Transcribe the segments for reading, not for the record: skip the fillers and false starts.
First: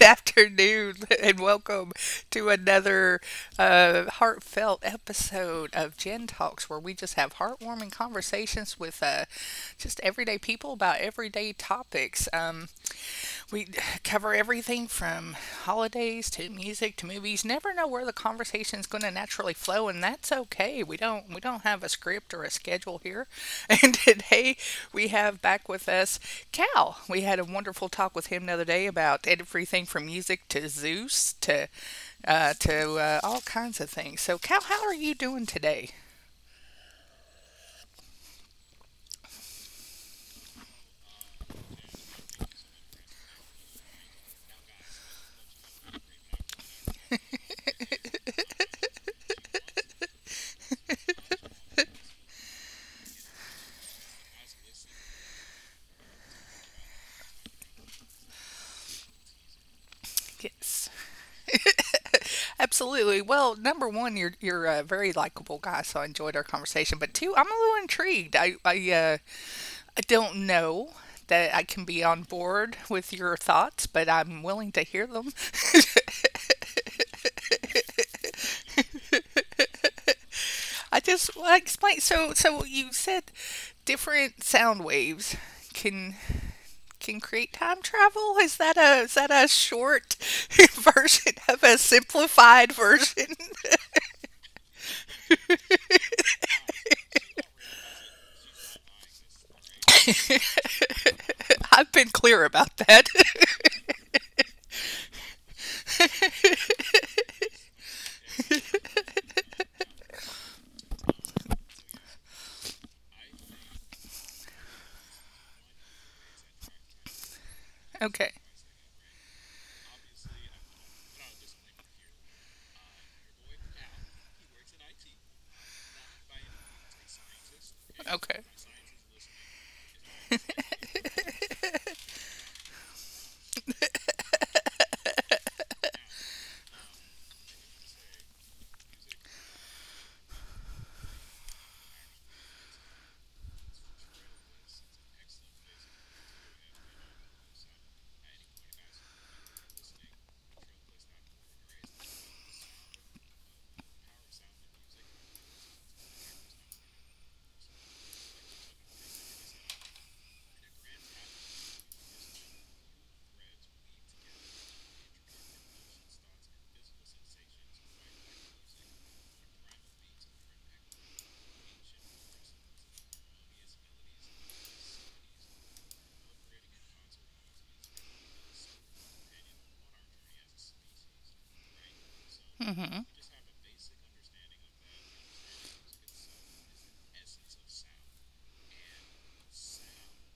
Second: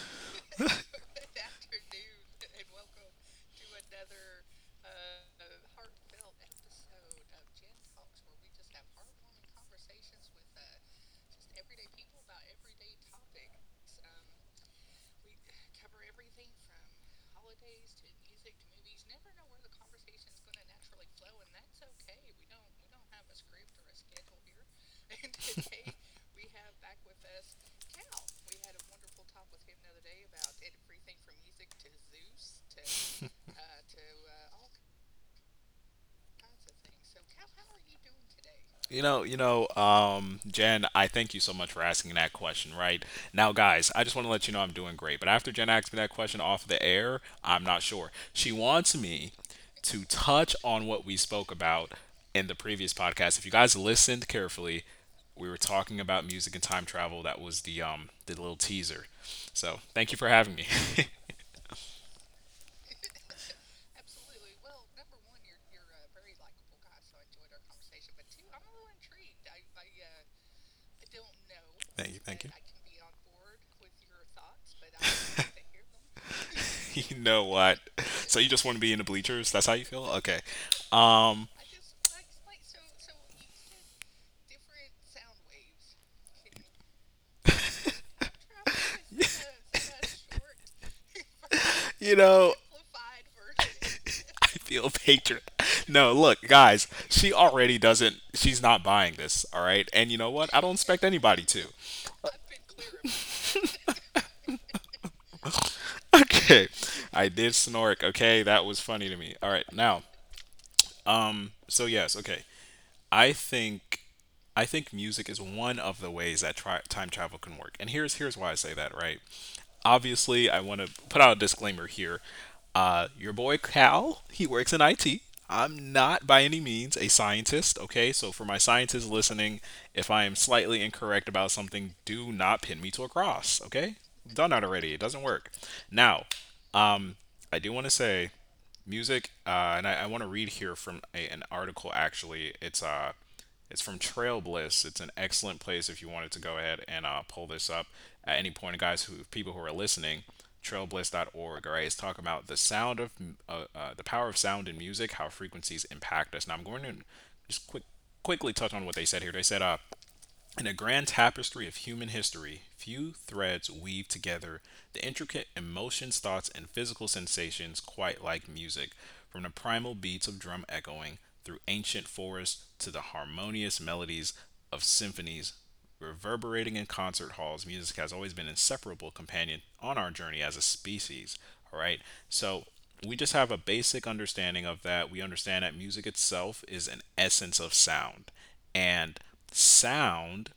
afternoon, and welcome to another heartfelt episode of Gen Talks, where we just have heartwarming conversations with just everyday people about everyday topics. We cover everything from holidays to music to movies. Never know where the conversation's going to naturally flow, and that's okay. We don't have a script or a schedule here. And today we have back with us Cal. We had a wonderful talk with him the other day about everything from music to Zeus to all kinds of things. So Cal, how are you doing today? Jen, I thank you so much for asking that question, right? Now, guys, I just want to let you know I'm doing great. But after Jen asked me that question off the air, I'm not sure. She wants me to touch on what we spoke about in the previous podcast. If you guys listened carefully, we were talking about music and time travel. That was the little teaser. So thank you for having me. Yes, absolutely. Well, number one, you're a very likable guy, so I enjoyed our conversation. But two, I'm a little intrigued. I don't know that I can be Thank you, on thank you. board with your thoughts, but I'm willing to hear them. You know what? So you just want to be in the bleachers? That's how you feel? Okay. I just well, explain. So you said different sound waves can can create time travel. Is that a short version of a You know, simplified version? version. I feel patron. No, look, guys, she already doesn't, she's not buying this, all right? And you know what? I don't expect anybody to. I've been clear about that. Okay. I did snork, okay? That was funny to me. All right, now, so yes, okay. I think I think music is one of the ways that time travel can work. And here's here's Okay. why I say that, right? Obviously, I want to put out a disclaimer here. Your boy Cal, he works in IT. I'm not by any means a scientist, okay? So for my Okay. scientists listening, if I am slightly incorrect about something, do not pin me to a cross, okay? Done that already. It doesn't work. Now, I do want to say music, and I want to read here from an article actually. It's from Trail Bliss. It's an excellent place if you wanted to go ahead and pull this up at any point, guys. Who People who are listening, trailbliss.org. All right, it's talking about the sound of the power of sound in music, how frequencies impact us. Now I'm going to just quick quickly touch on what they said here. They said in a grand tapestry of human history, few threads weave together the intricate emotions, thoughts, and physical sensations quite like music, from the primal beats of drum echoing through ancient forests to the harmonious melodies of symphonies reverberating in concert halls. Music has always been an inseparable companion on our journey as a species. All right. So we Hmm. just have a basic understanding of that. We understand that music itself is an essence of sound. And sound,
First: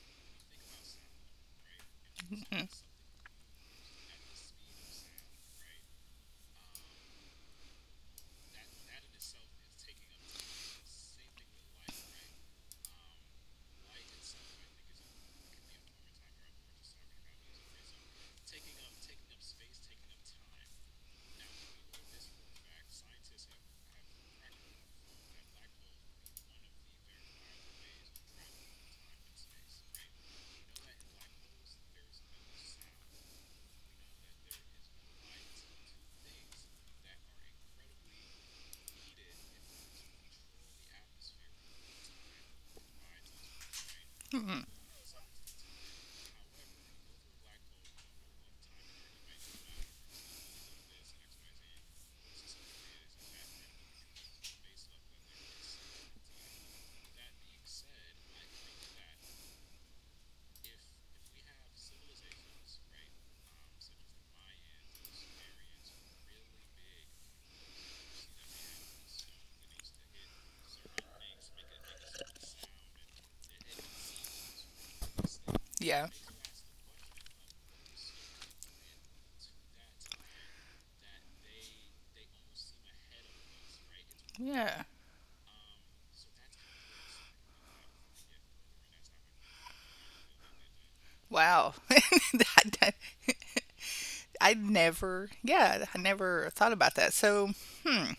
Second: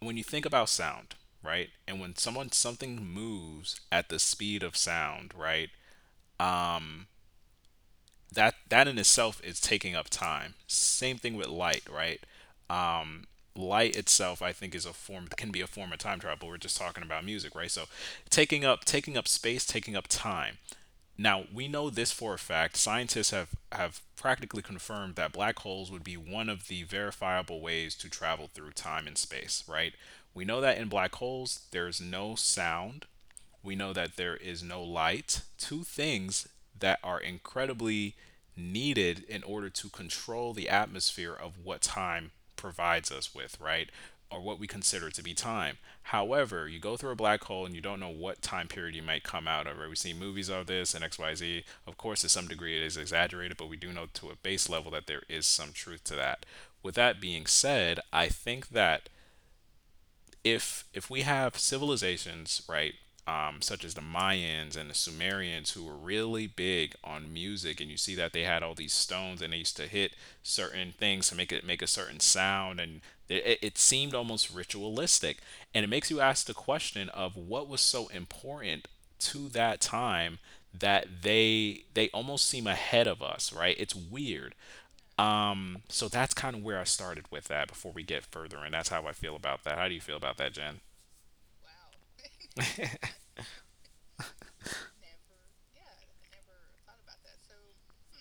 when you think about sound, right? And when someone something moves at the speed of sound, right? that in itself is taking up time. Same thing with light, right? Um, Light itself, I think, is a form can be a form of time travel. We're just talking about music, right? So, taking up space, taking up time. Now we know this for a fact. Scientists have practically confirmed that black holes would be one of the verifiable ways to travel through time and space, right? We know that in black holes, there's no sound, we know that there is no light. Two things that are incredibly needed in order to control the atmosphere of what time provides us with, right? Or what we consider to be time. However, you go through a black hole and you don't know what time period you might come out of. Right? We see movies of this and XYZ. Of course, to some degree, it is exaggerated, but we do know to a base level that there is some truth to that. With that being said, I think that if we have civilizations, right, such as the Mayans and the Sumerians, who were really big on music, and you see that they had all these stones and they used to hit certain things to make it make a certain sound, and it seemed almost ritualistic, and it Yeah. makes you ask the question of what was so important to that time that they almost seem ahead of us, right? It's weird. Yeah. So that's kind of where I started with that before we get further, and that's how I feel about that. How do you feel about that, Jen? Wow. I never thought about that. So, hmm,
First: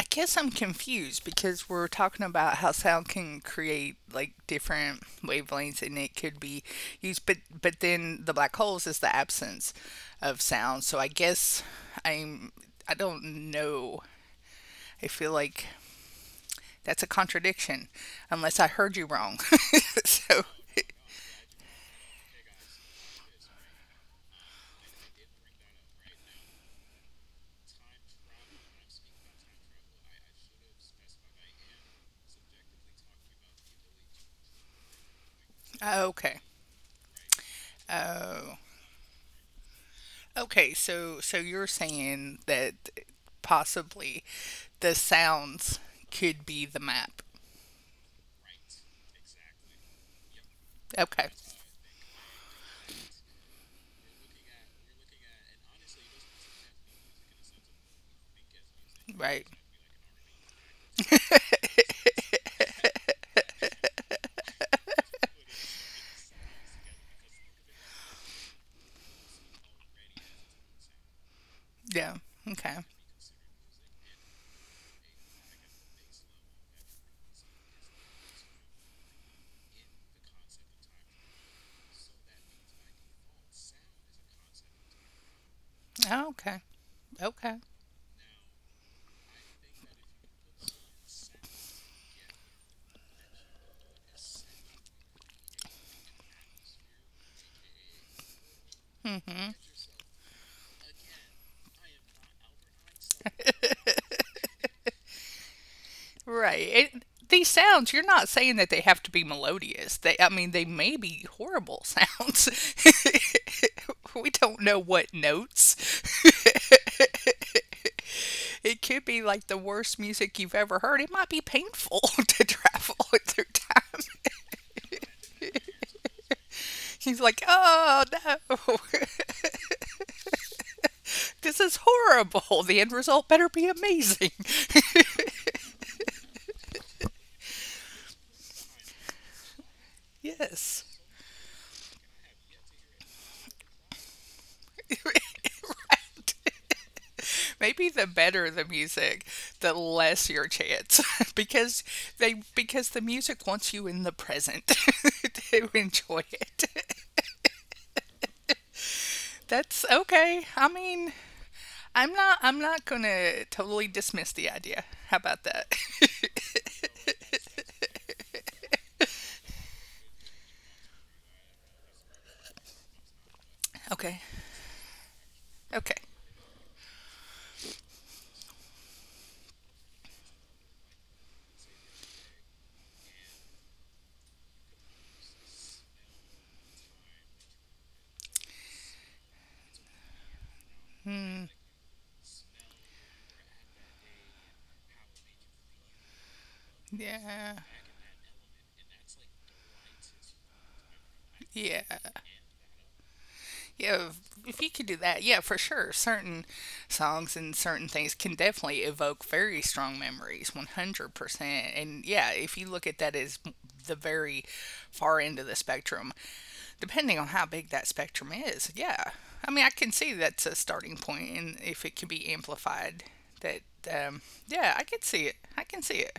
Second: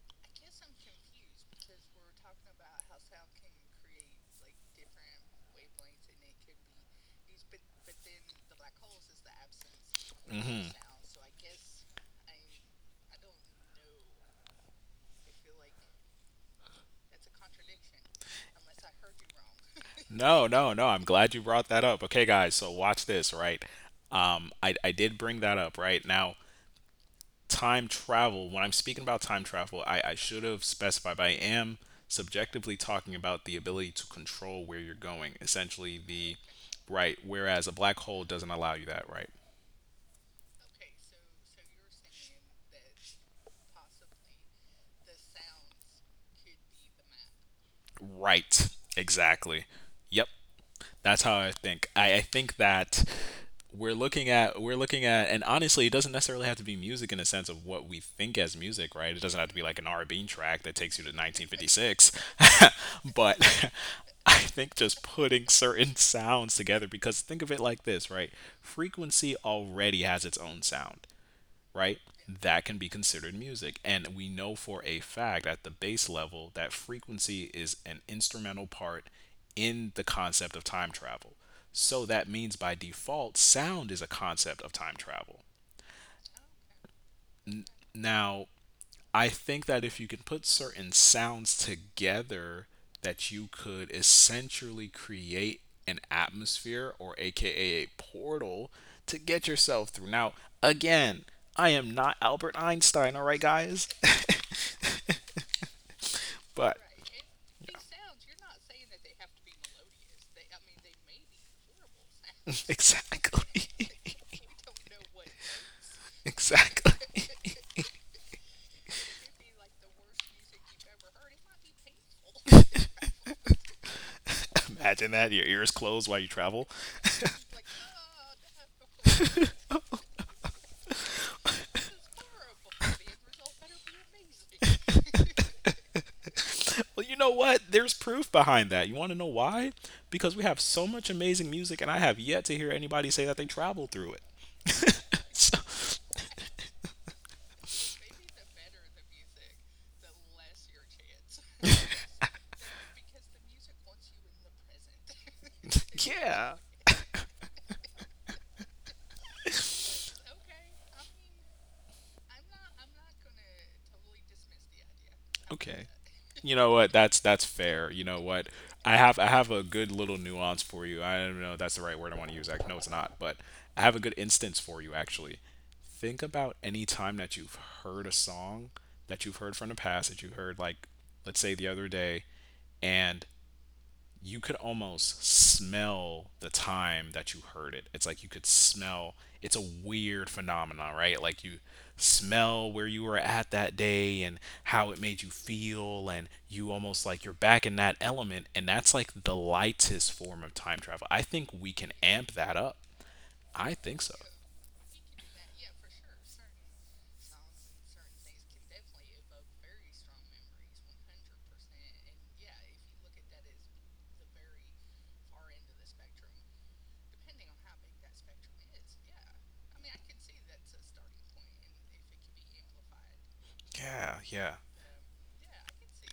I guess I'm confused because we're talking about how sound can create like different wavelengths and it could be used, but then the black holes is the absence of sound. So I guess I'm, I don't know. I feel like that's a contradiction unless I heard you wrong. So, No, no, no. I'm glad you brought that up. Okay, guys, so watch this, right? I did bring that up, right? Now, time travel, when I'm speaking about time travel, I should have specified, but I am subjectively talking about the ability to control where you're going, essentially the okay. right, whereas a black hole doesn't Oh. allow you that, right? Okay, so you're saying that possibly the sounds could be the map. Right, exactly. Yep. That's Okay, how I think. I think that we're looking at, and honestly it doesn't necessarily have to be music in the sense of what we think as music, right, it doesn't right. have to be like an r&b track that takes you to 1956. But I think just putting certain sounds together, because think of it like this, right, frequency already has its own sound, right? Yeah. That can Okay. be considered music. And we know for a fact at the bass level that frequency is an instrumental part in the concept of time travel. So that means by default, sound is a concept of time travel. Oh, okay. Okay. Now, I think that if you can put certain sounds together, that you could essentially create an atmosphere or aka a portal to get yourself through. Now, again, I am not Albert Einstein, all right, guys? Right. But It, these sounds, you're not saying that they have to be melodious. They, I mean, they may be horrible sounds. exactly, We don't know what notes. exactly. It could be like the worst music you've ever heard. It might be painful to travel through time. Imagine that your ears closed while you travel. He's like, oh no, this is horrible. The end result better be amazing. Well, you know what? There's proof behind that. You want to know why? Because we have Yes. so much amazing music, and I have yet to hear anybody say that they travel through it. So, Maybe the better the music, the less your chance because because the music wants you in the present to enjoy yeah, it. That's okay. I mean, I'm not going to totally dismiss the idea. How about that? okay. You know what? That's fair. You know what? I have a good little nuance for you. I don't know if that's the right word I want to use. Like, no, it's not. But I have a Okay. good instance for you actually. Okay. Think about any time that you've heard a song that you've heard from the past that you heard, like, let's say the other day, and you could almost smell the time that you heard it. It's like you could smell. It's a weird phenomenon, right? Like you smell where you were at that day and how it made you feel and you almost like you're Yeah. back in that element and that's like the lightest form of time travel. I think we Yeah. can amp that up. I think Yeah, so. if- you could do that, yeah, for sure. Certain songs and certain things can definitely evoke very strong memories, 100%. And yeah, if you look at that as the very far end of the spectrum, depending on how big that spectrum is, yeah. I mean, I can see that's a starting point, and if it can be amplified, that, Yeah, yeah. yeah, I can see it. I can see it.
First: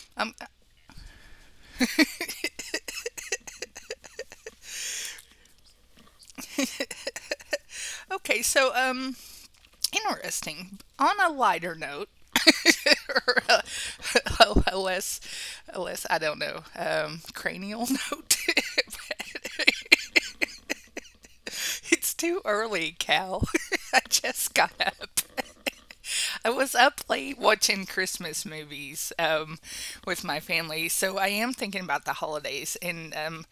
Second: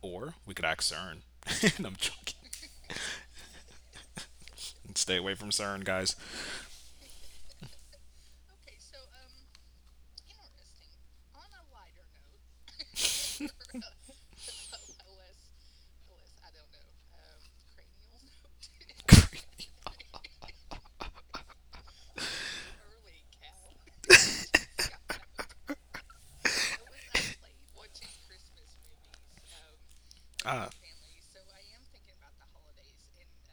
Or Um, we could act CERN. And I'm joking. Stay away from CERN, guys. okay, so, um, Interesting. On a lighter note, or a- a less, I don't know, cranial note. But it's too early, Cal. I just got up. I was up late watching Christmas movies with my Ah, family, so I am thinking about the holidays. And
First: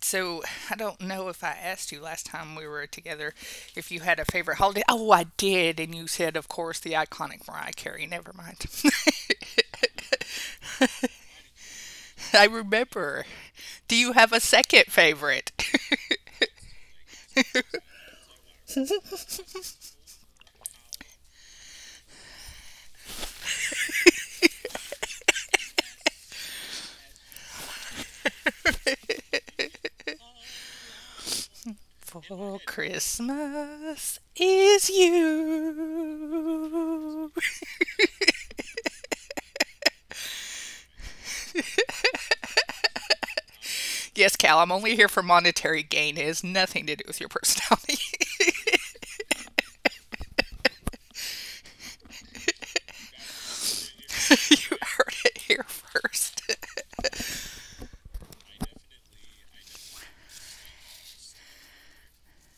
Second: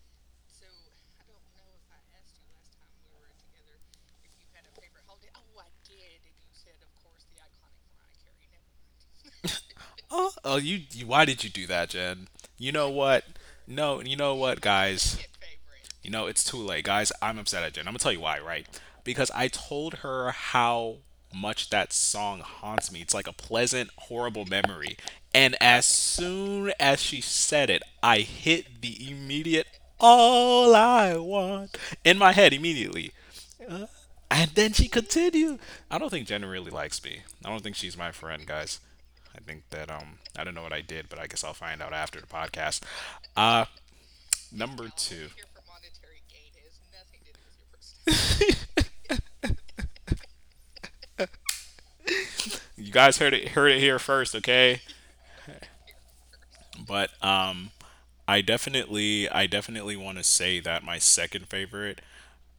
so I don't know if I asked you last time we were together if you had a favorite holiday. Oh, I did, and you said, of course, the iconic Mariah Carey. Never mind. You, why did you do that, Jen? I You know remember. what? Do No, you you have know a what, second guys? favorite? You know, it's too late, guys. I'm upset at Jen. I'm gonna tell you why, right? Because I told her how much that song haunts me. It's like a pleasant, horrible memory. And as soon as she said it, I hit the immediate all I want in my head For immediately. Christmas And then she is continued. I don't think Jenna really likes me. you. I don't think she's my friend, guys. I think that I don't know what I did, but I guess I'll find out after the podcast. Uh, Yes, Cal, I'm number only here for two. monetary gain. It has nothing to do with your personality. You guys heard it here first, You okay? heard it here first. But I definitely want to say that my second favorite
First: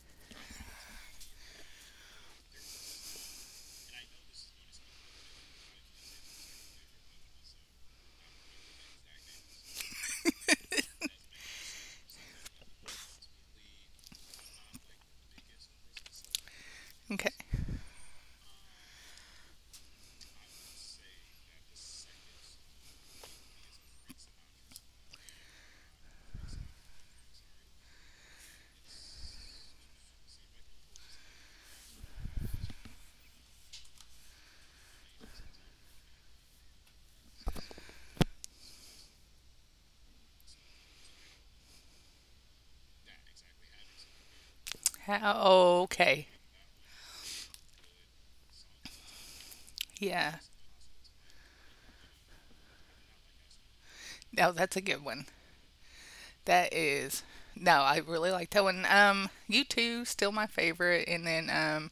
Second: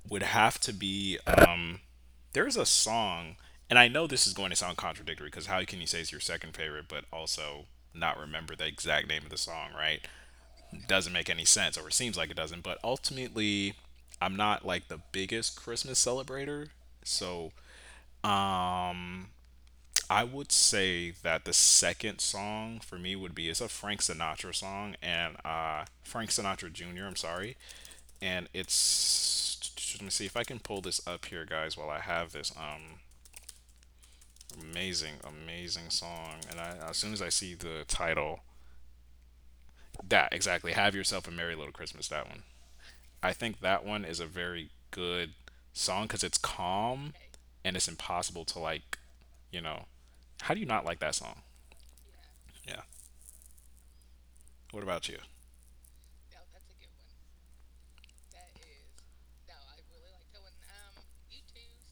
would have to be there's a song, and I know this is going to sound contradictory because how can you say it's your second favorite, but also not remember the exact name of the song, right? Doesn't make any sense, or it seems like it doesn't. But ultimately, I'm not like the biggest Christmas celebrator. Okay. So I would say that the second song for me would be, it's a Frank Sinatra song, and Frank Sinatra Jr., I'm sorry. And it's. Let me see if I can pull this up here, guys, while I have this. Amazing, amazing song. And I, as soon as I see the title, that exactly, Have Yourself a Merry Little Christmas, that one. I think that one is a very good How- song because okay. it's calm and it's impossible to, like, you know, Yeah. how do you not like that song? Yeah. No, that's a What good about you? one. That is. No, I really like that one. You two still my favorite, and then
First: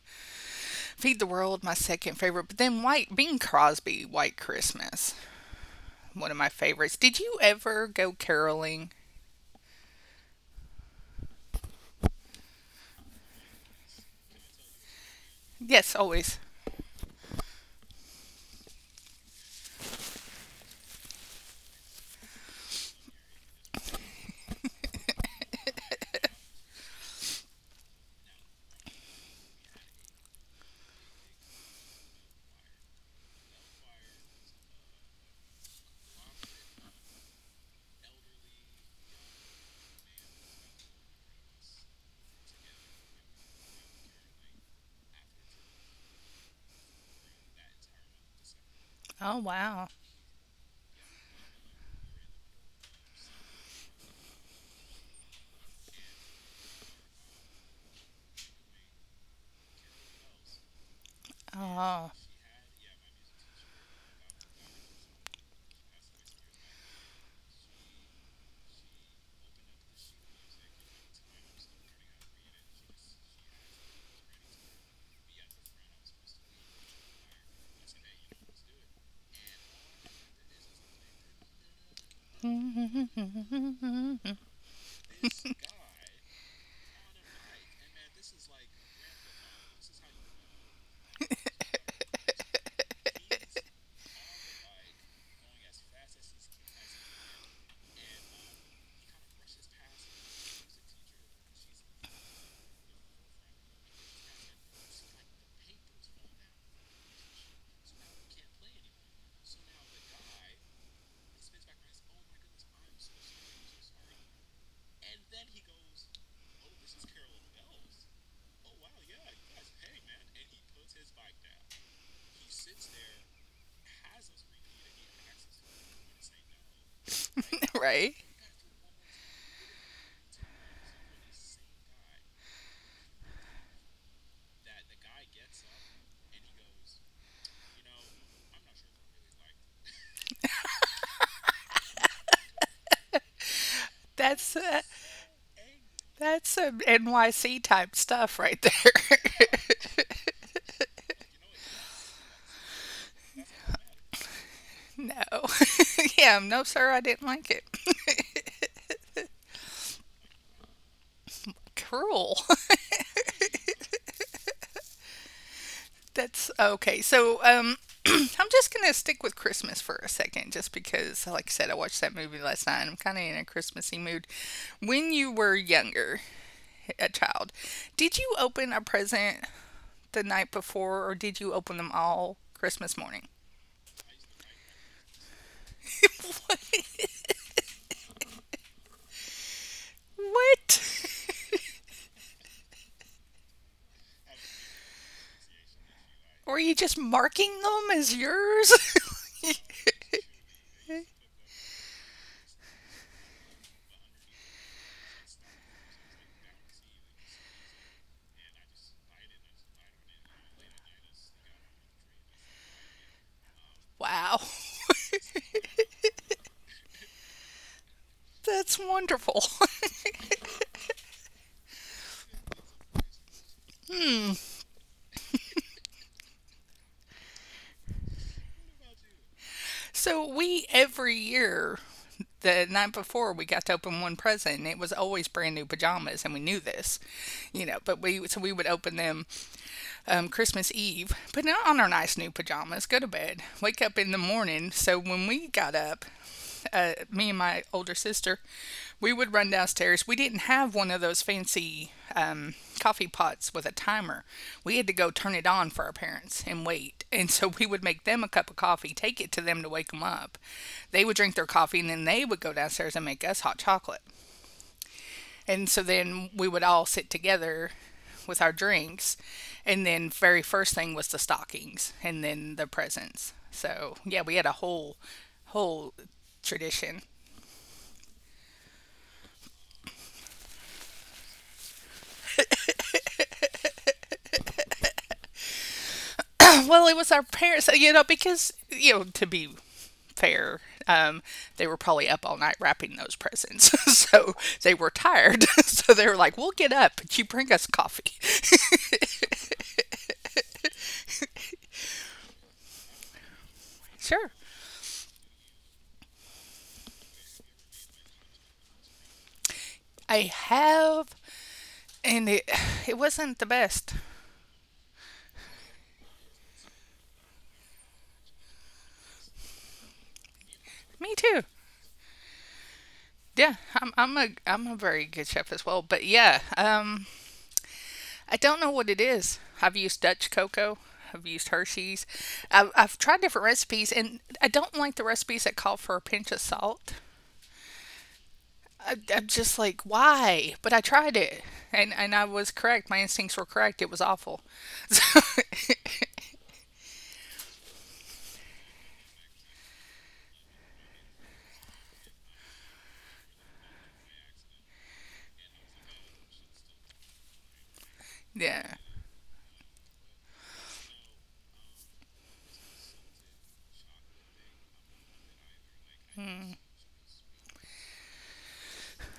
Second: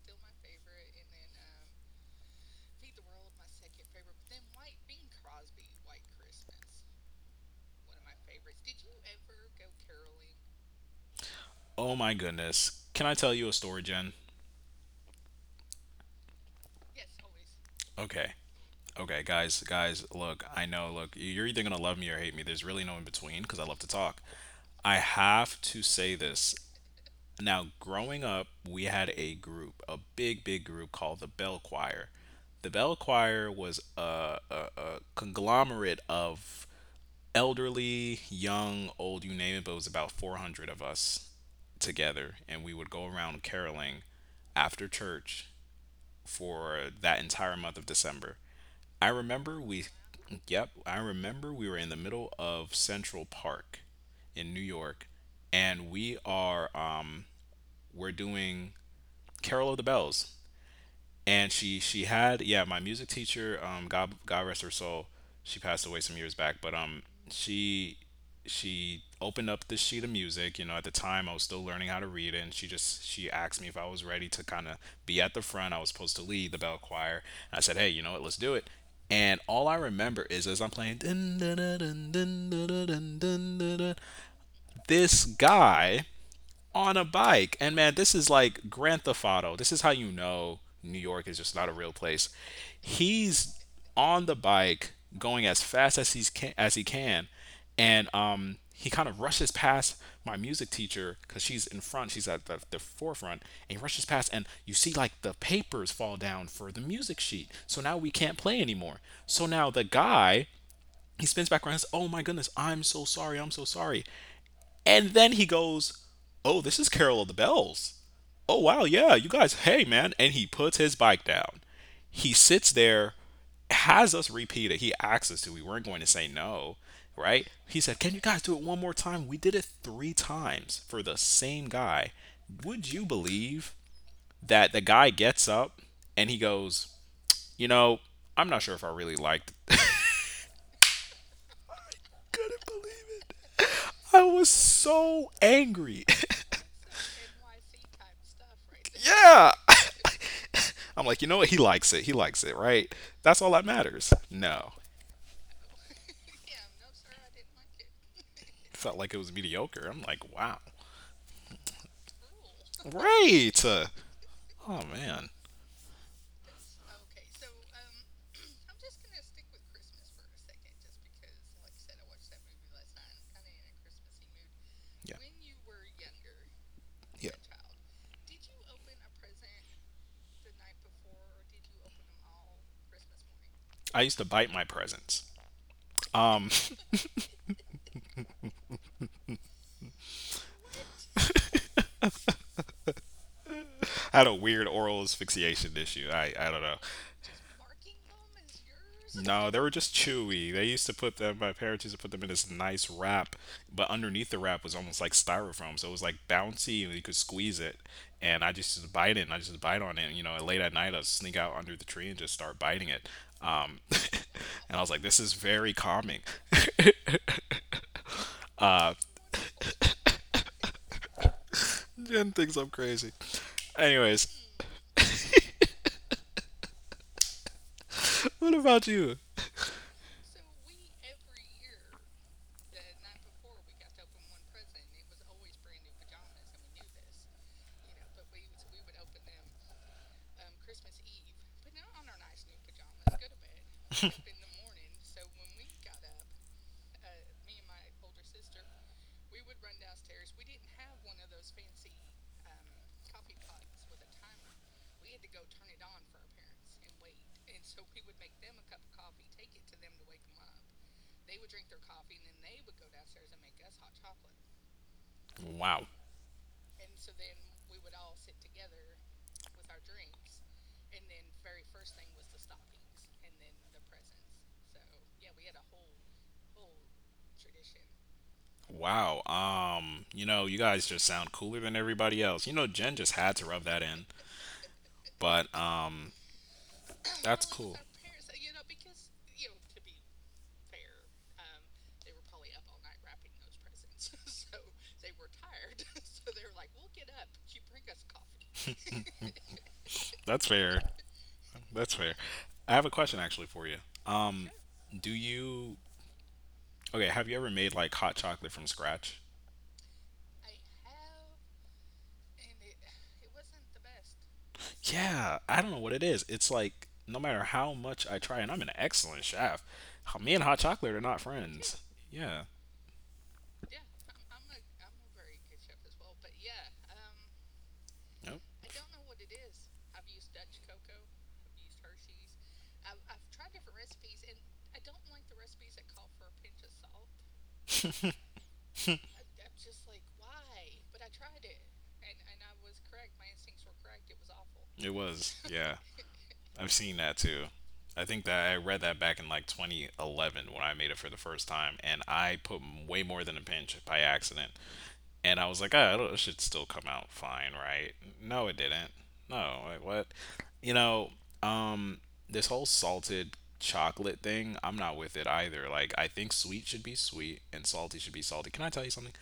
Feed the World my second favorite. But then White Bing Crosby, White Christmas, one of my favorites. Did you ever go caroling? Oh my goodness. Can I tell you a story, Jen? Yes, always. Okay. Okay, guys, guys, look, I know, look, you're either going to love me or hate me. There's really no in between because I love to talk. I have to say this. Now, growing up, we had a group, a big, big group called the Bell Choir. The Bell Choir was a conglomerate of elderly, young, old, you name it, but it was about 400 of us together. And we would go around caroling after church for that entire month of December. I Oh remember we, wow. yep, I remember we were in the middle of Central Park in New York, and we are we're doing Carol of the Bells. And she Oh. had, yeah, my music teacher, God rest her soul. She passed away some years back, but she she opened up this sheet of music, you know, at the time I was still learning how to read it, and she just she asked me if I was ready to kind of be at the front. I was supposed to lead the bell choir. And I said, "Hey, you know what? Let's do it." And all I remember is as I'm playing dun, dun, dun, dun, dun, dun, dun, dun, dun, dun, this guy on a bike. And man, this is like Grand Theft Auto. This is how you know New York is just not a real place. He's on the bike going as he can, and he kind of rushes past my music teacher because she's in front. She's at the forefront, and he rushes past, and you see like the papers fall down for the music sheet. So now we can't play anymore. So now the guy, he spins back around and says, "Oh my goodness, I'm so sorry, I'm so sorry." And then he goes, "Oh, this is Carol of the Bells. Oh, wow, yeah, you guys, hey, man." And he puts his bike down. He sits there, has us repeat it. He asked us to. We weren't going to say no, right? He said, "Can Right. you guys do it one more time?" We did it three times for the same guy. Would you believe that the guy gets up and he goes, "You know, I'm not sure if I really liked it." Couldn't believe it. I was That's uh, so angry. that's some NYC type stuff right there. yeah. I'm like, you know what? He likes it. He likes it, right? That's all that matters. No, No. Yeah, no sir, I didn't like it. it felt like it was mediocre. I'm like, wow, Cruel. right? Oh man, That's okay. So, I'm just going to stick with Christmas for a second just because like I said I watched that movie last night, and I'm kind of in a Christmassy mood. When yeah. you were younger, a Yeah. child, did you open a present the night before, or did you open them all Christmas morning? I used to bite my presents. Um, What? What? I had a weird oral asphyxiation issue. I don't know. Were you just marking them as yours? No, they were just chewy. They used to put them. My parents used to put them in this nice wrap, but underneath the wrap was almost like styrofoam, so it was like bouncy, and you could squeeze it. And I just used to bite it, and I just bite on it. And, you know, late at night, I'd sneak out under the tree and just start biting it. Wow. and I was like, "This is very calming." That's wonderful. Jen thinks I'm crazy. Anyways, what about you? So we every year the night before we got to open one present and it was always brand new pajamas and we knew this, you know, but we so we would open them Christmas Eve, put on our nice new pajamas, go to bed, wake up in the morning. So when we got up, me and my older sister, we would run downstairs. We didn't have one of those fancy coffee pots with a timer. We had to go turn it on for our parents and wait. And so we would make them a cup of coffee, take it to them to wake them up. They would drink their coffee, and then they would go downstairs and make us hot chocolate. And Wow. so then we would all sit together with our drinks. And then very first thing was the stockings and then the presents. So yeah, we had a whole whole tradition. Wow. You know, you guys just sound cooler than everybody else. You know, Jen just had to rub that in. But Well, it was our that's cool. parents, you know, because, you know, to be fair, um, they were probably up all night wrapping those presents. So they were tired. So they were like, we'll get up, but you bring us coffee. That's fair. That's fair. I have a question actually for you. Sure. Um, do you okay? Have you ever made like hot chocolate from scratch? I have, and it wasn't the best. Yeah, I don't know what it is. It's like no matter how much I try, and I'm an excellent chef. Me and hot chocolate are Me not too. friends. Yeah, Yeah, I'm a very good chef as well. But yeah, I yep, don't know what it is. I've used Dutch cocoa. I've used Hershey's. I've tried different recipes, and I don't like the recipes that call for a pinch of salt. I'm just like, why? But I tried it, and I was correct. My instincts were correct. It was awful. it So, was. Yeah, I've seen that too. I think that I read that back in like 2011 when I made it for the first time, and I put way more than a pinch by accident. And I was like, oh, it should still come out fine, right? No, it yeah. didn't. No, wait, what? You know, um, this whole salted chocolate thing, I'm not with it either. Like, I think sweet should be sweet and salty should be salty. Can I tell you something?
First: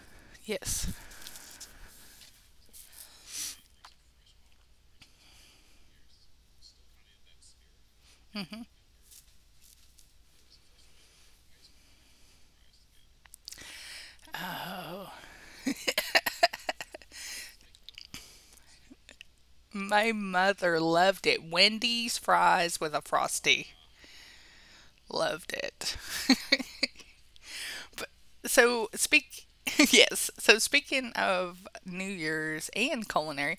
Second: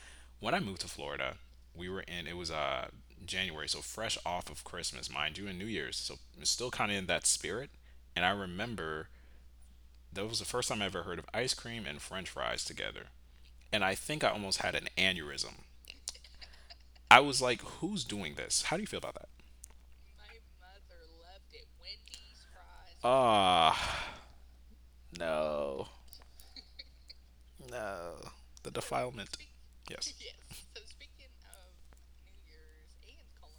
When I moved Yes. to Florida, we were in, it was January, so fresh off of Christmas, mind you, and New Year's. So it's still kind of in that spirit. And I remember that was the first time I ever heard of ice cream and french fries together. And I think I almost had an aneurysm. I was like, who's doing this? How do you feel about that? My mother loved it. Wendy's fries with a frosty. Ah, Loved no, it. no, the So defilement. speak Yes. yes. So speaking of New Year's and culinary,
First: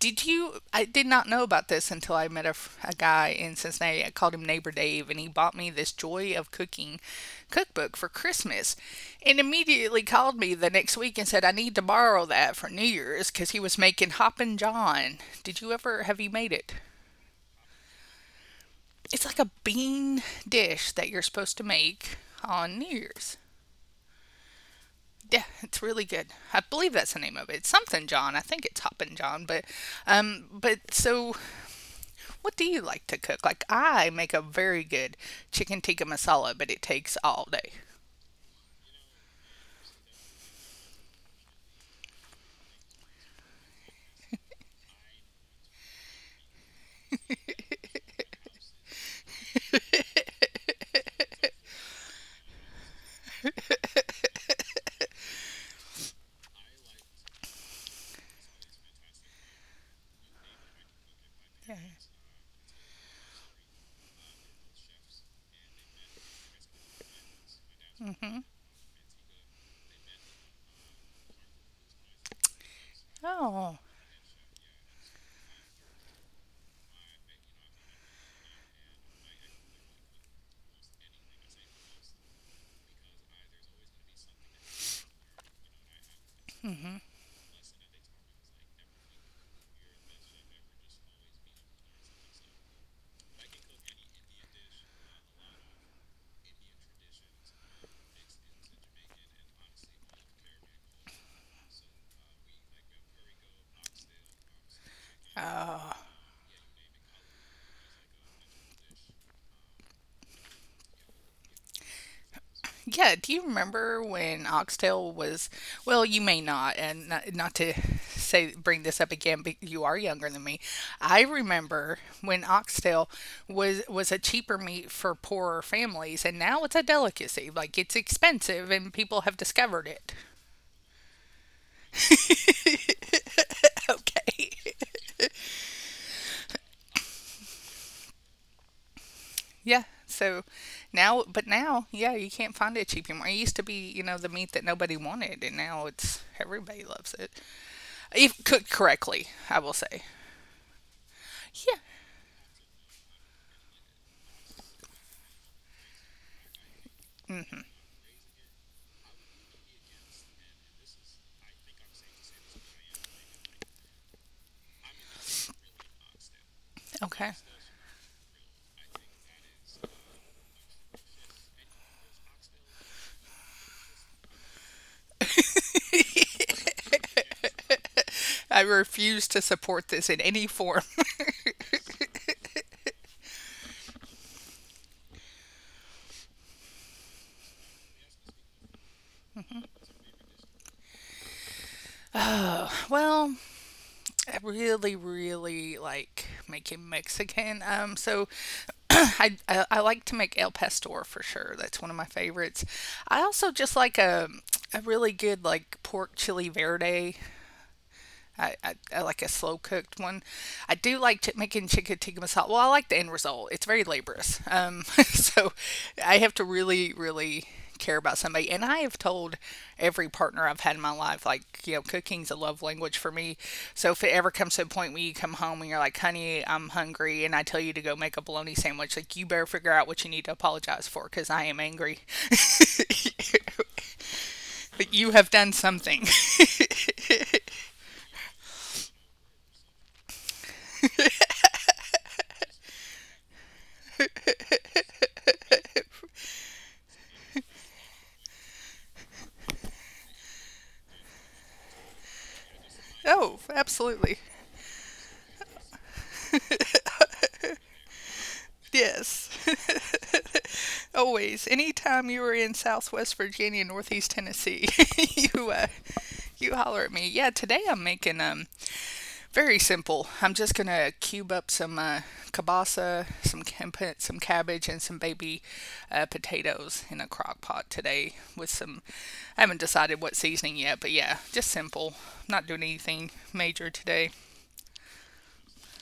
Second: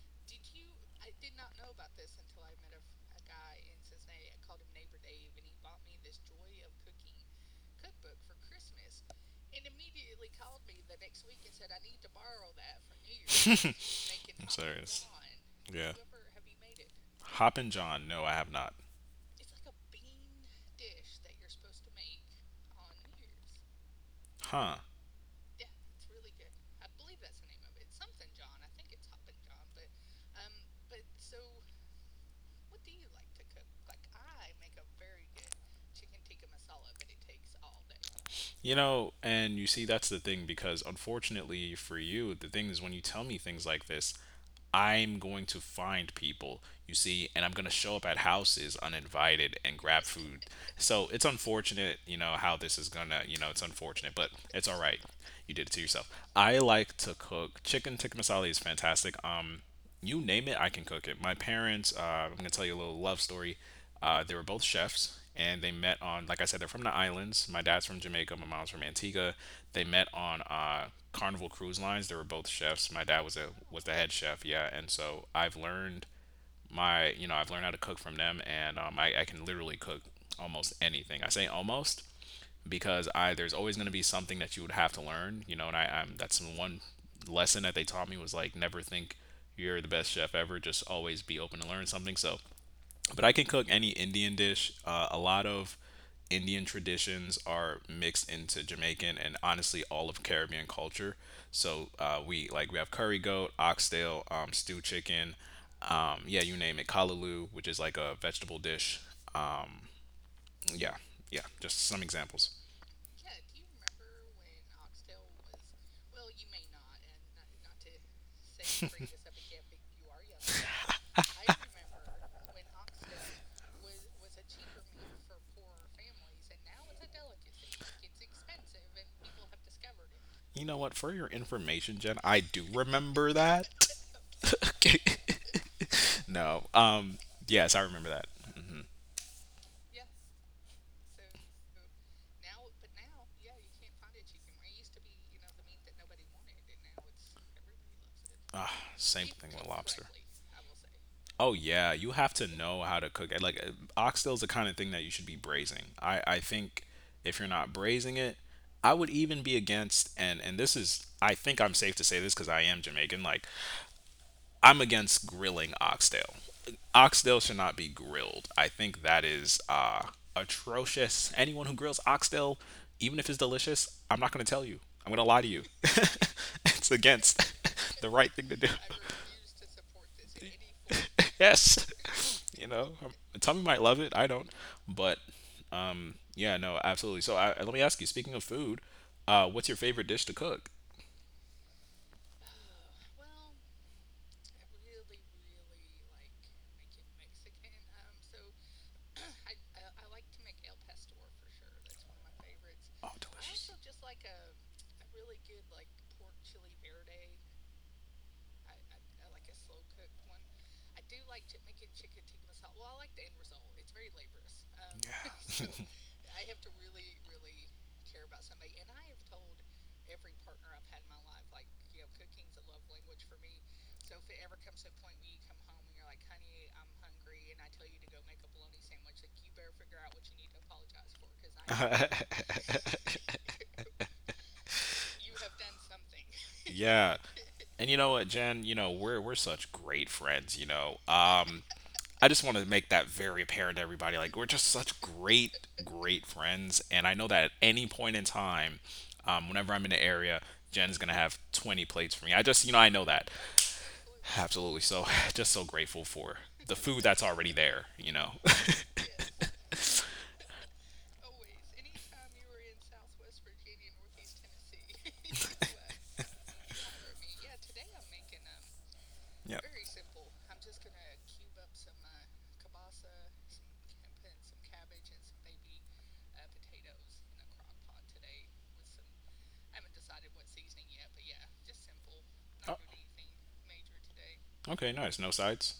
did you? I did not know about this until I met a guy in Cincinnati. I called him Neighbor Dave, and he bought me this Joy of Cooking cookbook for Christmas, and immediately called me the next week and said I need to borrow that for New Year's because he was making I'm Hoppin' serious. John. Did you Yeah. ever have you made it? Hop and John. No, I have not. It's like a bean dish that you're supposed to make on New Year's. Huh. Yeah, it's really good. I believe that's the name of it. It's something John. I think it's Hoppin' John. But so what do you like to cook? Like I make a very good chicken tikka masala, but it takes all day. You know, and you see, that's the thing, because unfortunately for you, the thing is when you tell me things like this, I'm going to find people, you see, and I'm going to show up at houses uninvited and grab food. So it's unfortunate, you know, how this is going to, you know, it's unfortunate, but it's all right. You did it to yourself. I like to cook. Chicken tikka masala is fantastic. You name it, I can cook it. My parents, I'm gonna tell you a little love story. They were both chefs, and they met on, like I said, they're from the islands. My dad's from Jamaica, my mom's from Antigua. They met on Carnival Cruise Lines. They were both chefs. My dad was a Oh, was the head chef, yeah. And so I've learned my, you know, I've learned how to cook from them, and I can literally cook almost anything. I say almost because I there's always going to be something that you would have to learn, you know. And I'm that's the one lesson that they taught me, was like never think you're the best chef ever. Just always be open to learn something. So, but I can cook any Indian dish. A lot of Indian traditions are mixed into Jamaican and honestly all of Caribbean culture. So we like we have curry goat, oxtail, stew chicken, oh. Yeah, you name it, kalaloo, which is like a vegetable dish. Yeah, yeah, just some examples. Yeah, do you remember when Oxtail was, well, you may not, and not to say bring this up again, but you are younger than me. I remember when Oxtail was a cheaper meat for poorer families, and now it's a delicacy. Like it's expensive, and people have discovered it. You know what? For your information, Jen, I do remember that. Okay. okay. no. Yes, I remember that. Yeah, so yeah, you can't find it cheap anymore. It used to be, you know, the meat that nobody wanted, and now it's everybody loves it if cooked Ah, correctly. same thing I with will say. lobster. Oh Yeah. yeah, you have to know how to cook it. Like oxtail's the kind of thing that you should be braising. I think if you're not braising it, I would even be against, and this is I think I'm safe to say this because I am Jamaican. Like I'm against grilling oxtail. Okay. Oxtail should not be grilled. I think that is atrocious. Anyone who grills oxtail, even if it's delicious, I'm not going to tell you. I'm going to lie to you. it's against the right thing to I do. refuse to support this in any form. yes. You know, Tommy might love it. I don't. But hmm, yeah, no, absolutely. So I, let me ask you. Speaking of food, what's your favorite dish to cook? Well, I really, really like making Mexican. So I like to make El Pastor for sure. That's one of my favorites. Oh, I also delicious. just like a really good like pork chili verde, I like a slow cooked one. I do like ch- making chicken tikka masala. Well, I like the end result. It's very laborious. So Yeah. I have to really, really care about somebody. And I have told every partner I've had in my life, like, you know, cooking's a love language for me. So if it ever comes to a point where you come home and you're like, honey, I'm hungry, and I tell you to go make a bologna sandwich, like, you better figure out what you need to apologize for because I am angry. You have done something. yeah. And you know what, Jen? You know, we're such great friends, you know. I just want to make that very apparent to everybody. Like we're just such great, great friends, and I know that at any point in time, whenever I'm in the area, Jen's gonna have 20 plates for me. I just, you know, I know that. Oh, absolutely. Absolutely. So just so grateful for the food that's already there, you know. Yes. Always, anytime you were in Southwest Virginia, Northeast Tennessee, you you holler at me. Yeah, today I'm making very yeah. simple. I'm just gonna cube up some kielbasa, some cabbage, and some baby potatoes in a crock pot today with some. I haven't decided what seasoning yet, but yeah, just simple. Not doing Oh, anything major today. okay, nice. No sides?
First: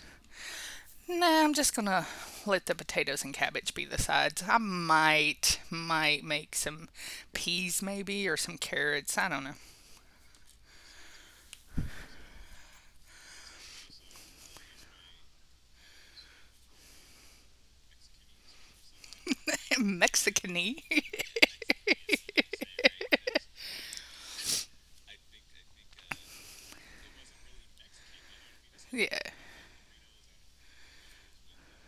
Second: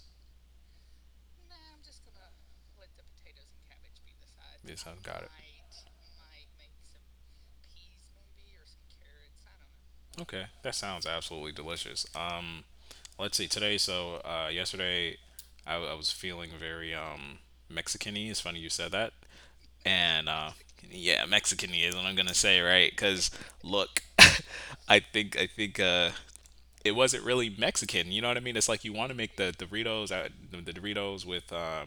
Nah, I'm just gonna let the potatoes and cabbage be the sides. I Yes, I I've got it. Might make some peas maybe or some carrots. I don't know. Okay, that sounds absolutely delicious. Let's see. Today, so yesterday, I was feeling very Mexican-y. It's funny you said that. And Mexicany. yeah, Mexicanism. I'm gonna say right, because look, I think it wasn't really Mexican. You know what I mean? It's like you want to yeah. make the Doritos out the Doritos with.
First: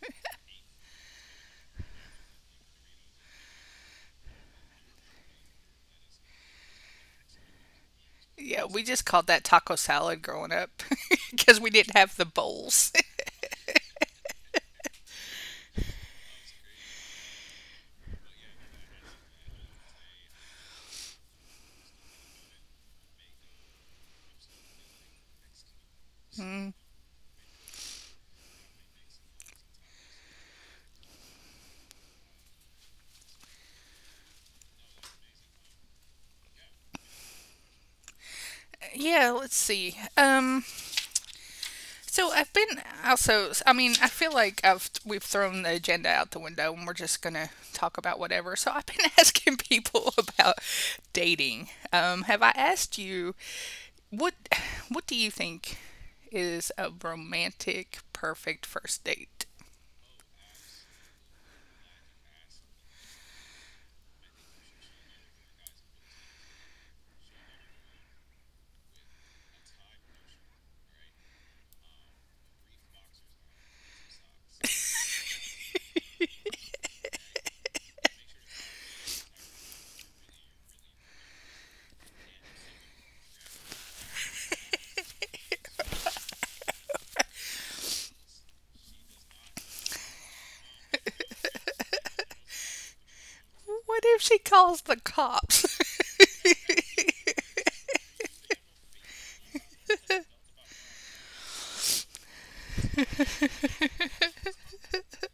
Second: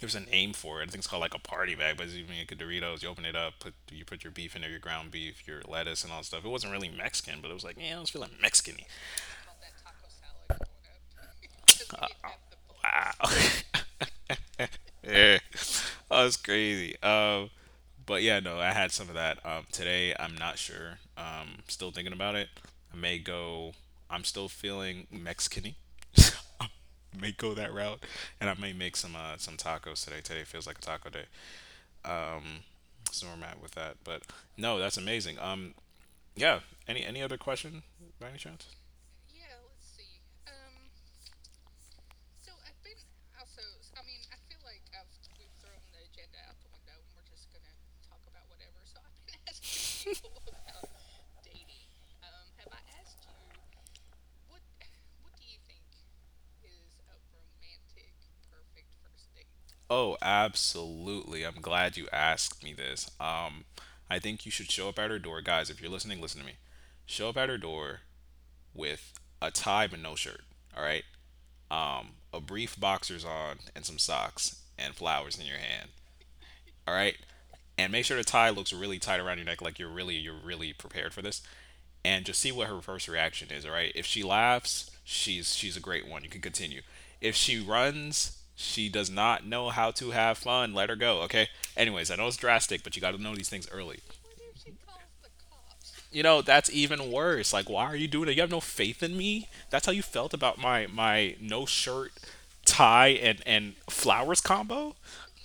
There's a name for it. I think it's called like a party bag, but you make a Doritos, you open it up, put you put your beef in there, your ground beef, your lettuce, and all that stuff. It wasn't really Mexican, but it was like, yeah, I was feeling Yeah, Mexican. we just called that taco salad growing up because we didn't have the bowls. Wow. Yeah. Oh, it's crazy. But yeah, no, I had some of that. Today, I'm not sure. Still thinking about it. I may go. I'm still feeling Mexican-y. I may go that route, and I may make some tacos today. Today feels like a taco day. So where I'm at with that. But no, that's amazing. Yeah. Any other question by any chance? Yeah, let's see. So I've been also. I feel like I've we've thrown the agenda out the window and we're just gonna talk about whatever. So I've been asking people about dating. Have I asked you? What what do you think is a romantic perfect first date? Oh, absolutely. I'm glad you asked me this. I think you should show up at her door, guys. If you're listening, listen to me. Show up at her door with a tie but no shirt. All right, a brief boxers on and some socks and flowers in your hand. All right. And make sure the tie looks really tight around your neck, like you're really prepared for this. And just see what her first reaction is. All right. If she laughs, she's a great one. You can continue. If she runs, she does not know how to have fun. Let her go. Okay. Anyways, I know it's drastic, but you got to know these things early. What if she calls the cops? You know that's even worse. Like, why are you doing it? You have no faith in me. That's how you felt about my no shirt, tie, and flowers combo.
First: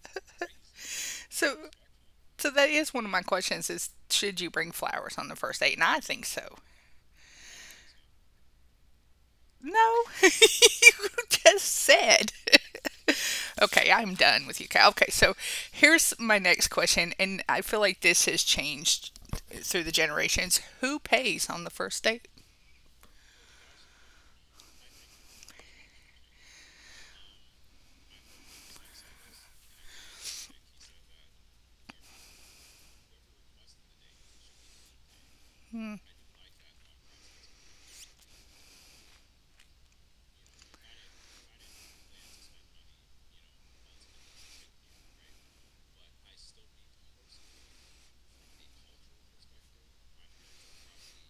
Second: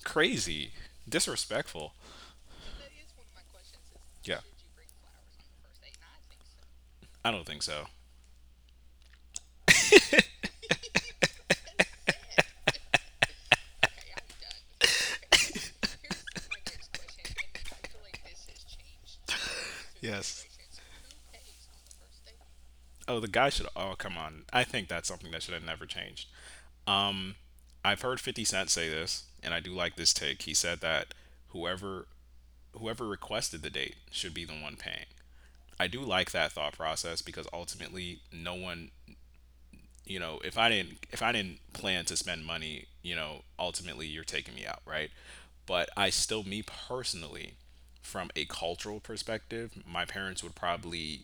Crazy, so disrespectful. so that is one of my questions: is should Yeah, you bring flowers on the first date? And I think so. don't think so. No. You just said. Okay, I'm done with you, Kyle. Okay, so here's my next question, and I feel like this has changed through the Yes. generations. Who pays on the first date? Oh, the guy should. Oh, come on. I think that's something that should have never changed. I've heard 50 Cent say this, and I do like this take. He said that whoever whoever requested the date should be the one paying. I do like that thought process because ultimately no one. If I didn't plan to spend money, ultimately you're taking me out, right? But I still, me personally, from a cultural perspective, my parents would probably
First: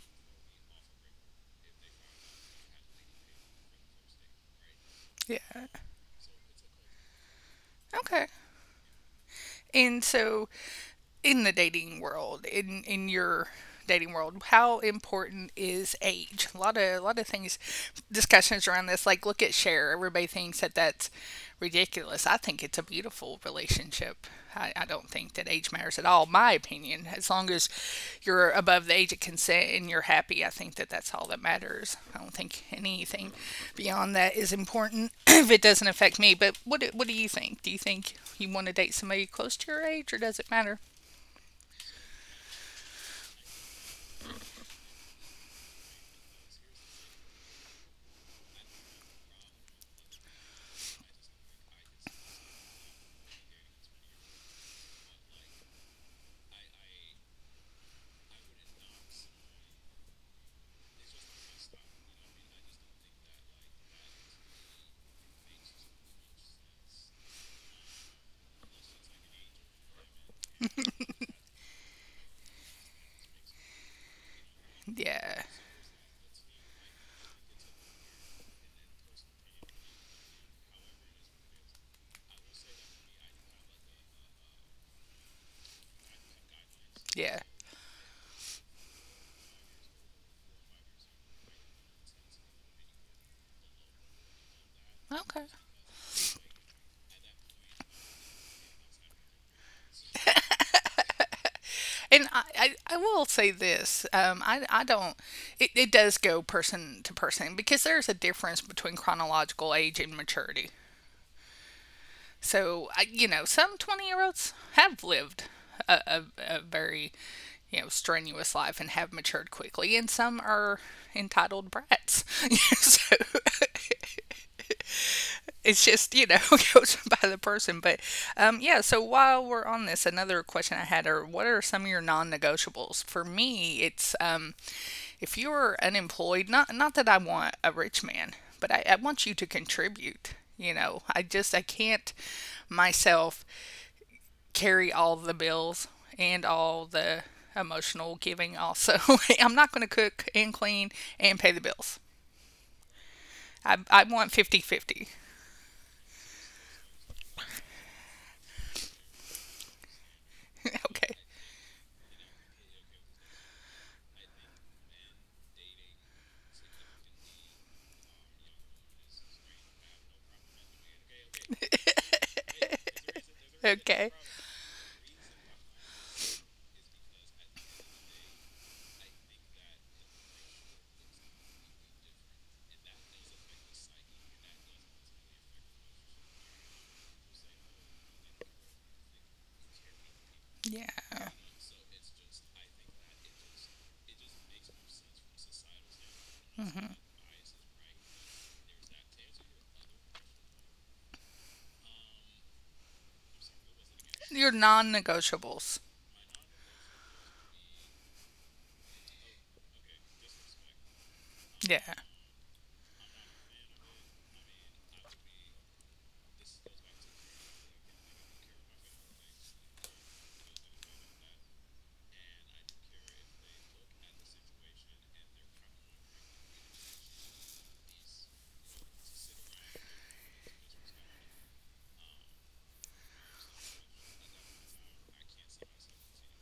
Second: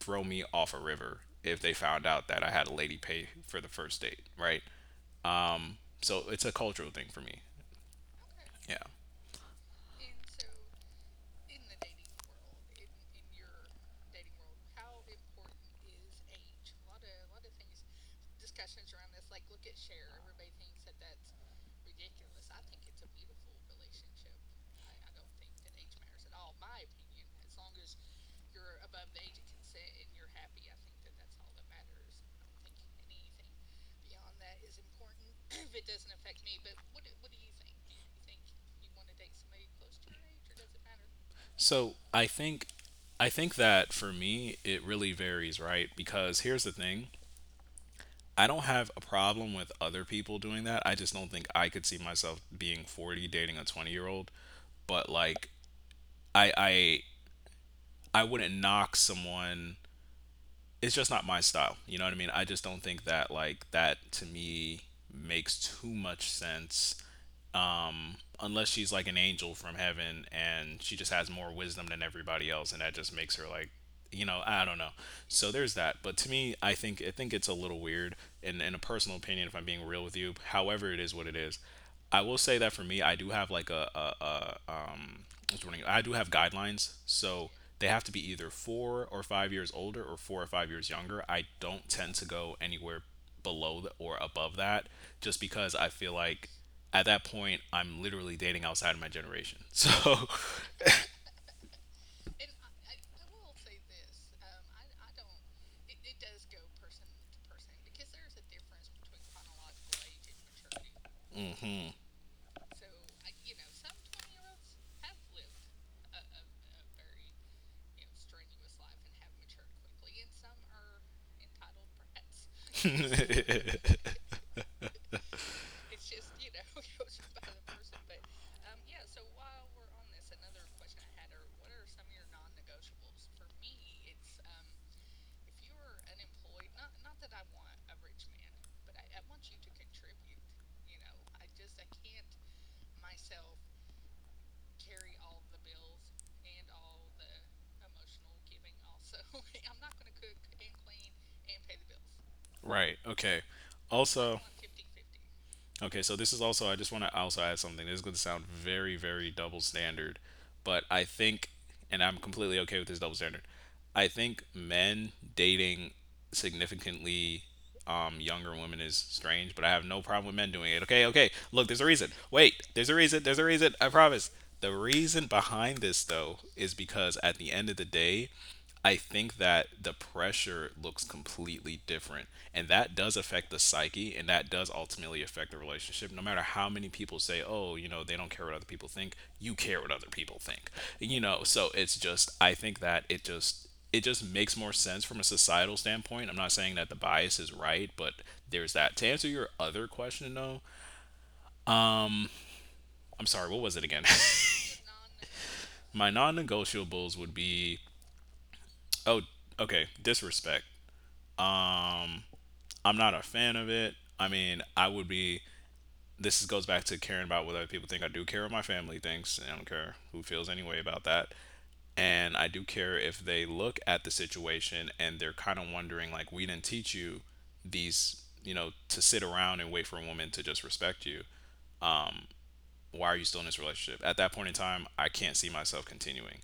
throw me off a river if they found out that I had a lady pay for the first date, right? Yeah. So it's a cultural thing for me. Okay. Yeah. And so in the dating world, in your dating world, how important is age? A lot of things, discussions around this. Like look at Cher. Everybody thinks that that's ridiculous. I think it's a beautiful relationship. I don't think that age matters at all. My opinion, as long as you're above the age of consent and you're happy, I think that that's all that matters. I don't think anything beyond that is important if it doesn't affect me. But what do you think? Do you think you want to date somebody close to your age, or does it matter? So I think that for me it really varies, right? Because here's the thing, I don't have a problem with other people doing that. I just don't think I could see myself being 40 dating a 20-year-old. But like, I, I, I wouldn't knock someone. It's just not my style. You know what I mean? I just don't think that, like, that to me makes too much sense, unless she's like an angel from heaven and she just has more wisdom than everybody else, and that just makes her like, you know, I don't know. Yeah. So there's that. But to me, I think it's a little weird, in a personal opinion, if I'm being real with you. However, it is what it is. I will say that for me, I do have like a what's the word? I do have guidelines, Yeah. so they have to be either 4 or 5 years older or 4 or 5 years younger. I don't tend to go anywhere or above that, just Okay. because I feel like at that point I'm literally dating outside of my generation, so. And I will say this. I don't, it does go person to person because there's a difference between chronological age and maturity. mhm. So, I, you know, some 20-year-olds have lived a very, you know, strenuous life and have matured quickly, and some are entitled brats. So, it's just, you know, goes by the person. But yeah, so while we're on this, another question I had are: what are some of your non-negotiables? For me it's, if you're unemployed. Not that I want a rich man, but I want you to contribute. You know, I just I can't myself carry all the bills and all the emotional giving also. I'm not going to cook and clean and pay the bills. Right. Okay. I want Also, 50-50. okay. So this is also. I just want to also add something. This is going to sound very, very double standard, 50 but I okay think, and I'm completely okay with this double standard. I think men dating significantly younger women is strange, but I have no problem with men doing it. Okay. Okay. Look, there's a reason. Wait. There's a reason. There's a reason. I okay. promise. The reason behind this though is because at the end of the day, I think that the pressure looks completely different. And that does affect the psyche and that does ultimately affect the relationship. No matter how many people say, oh, you know, they don't care what other people think, you care what other people think. Yeah. You know, so it's just, I think that it just makes more sense from a societal standpoint. I'm not saying that the bias is right, but there's that. To answer your other question, though, I'm sorry, what was it again? Your non negotiables. My non negotiables would be, oh, okay, disrespect. Yeah. I'm not a fan of it. I mean, I would be. This goes back to caring about what other people think. I do care what my family thinks. I don't care who feels anyway about that. And I do care if they look at the situation and they're kind of wondering, like, we didn't teach you these, you know, to sit around and wait for a woman to just respect you. Why are you still in this relationship? At that point in time, I can't see myself continuing.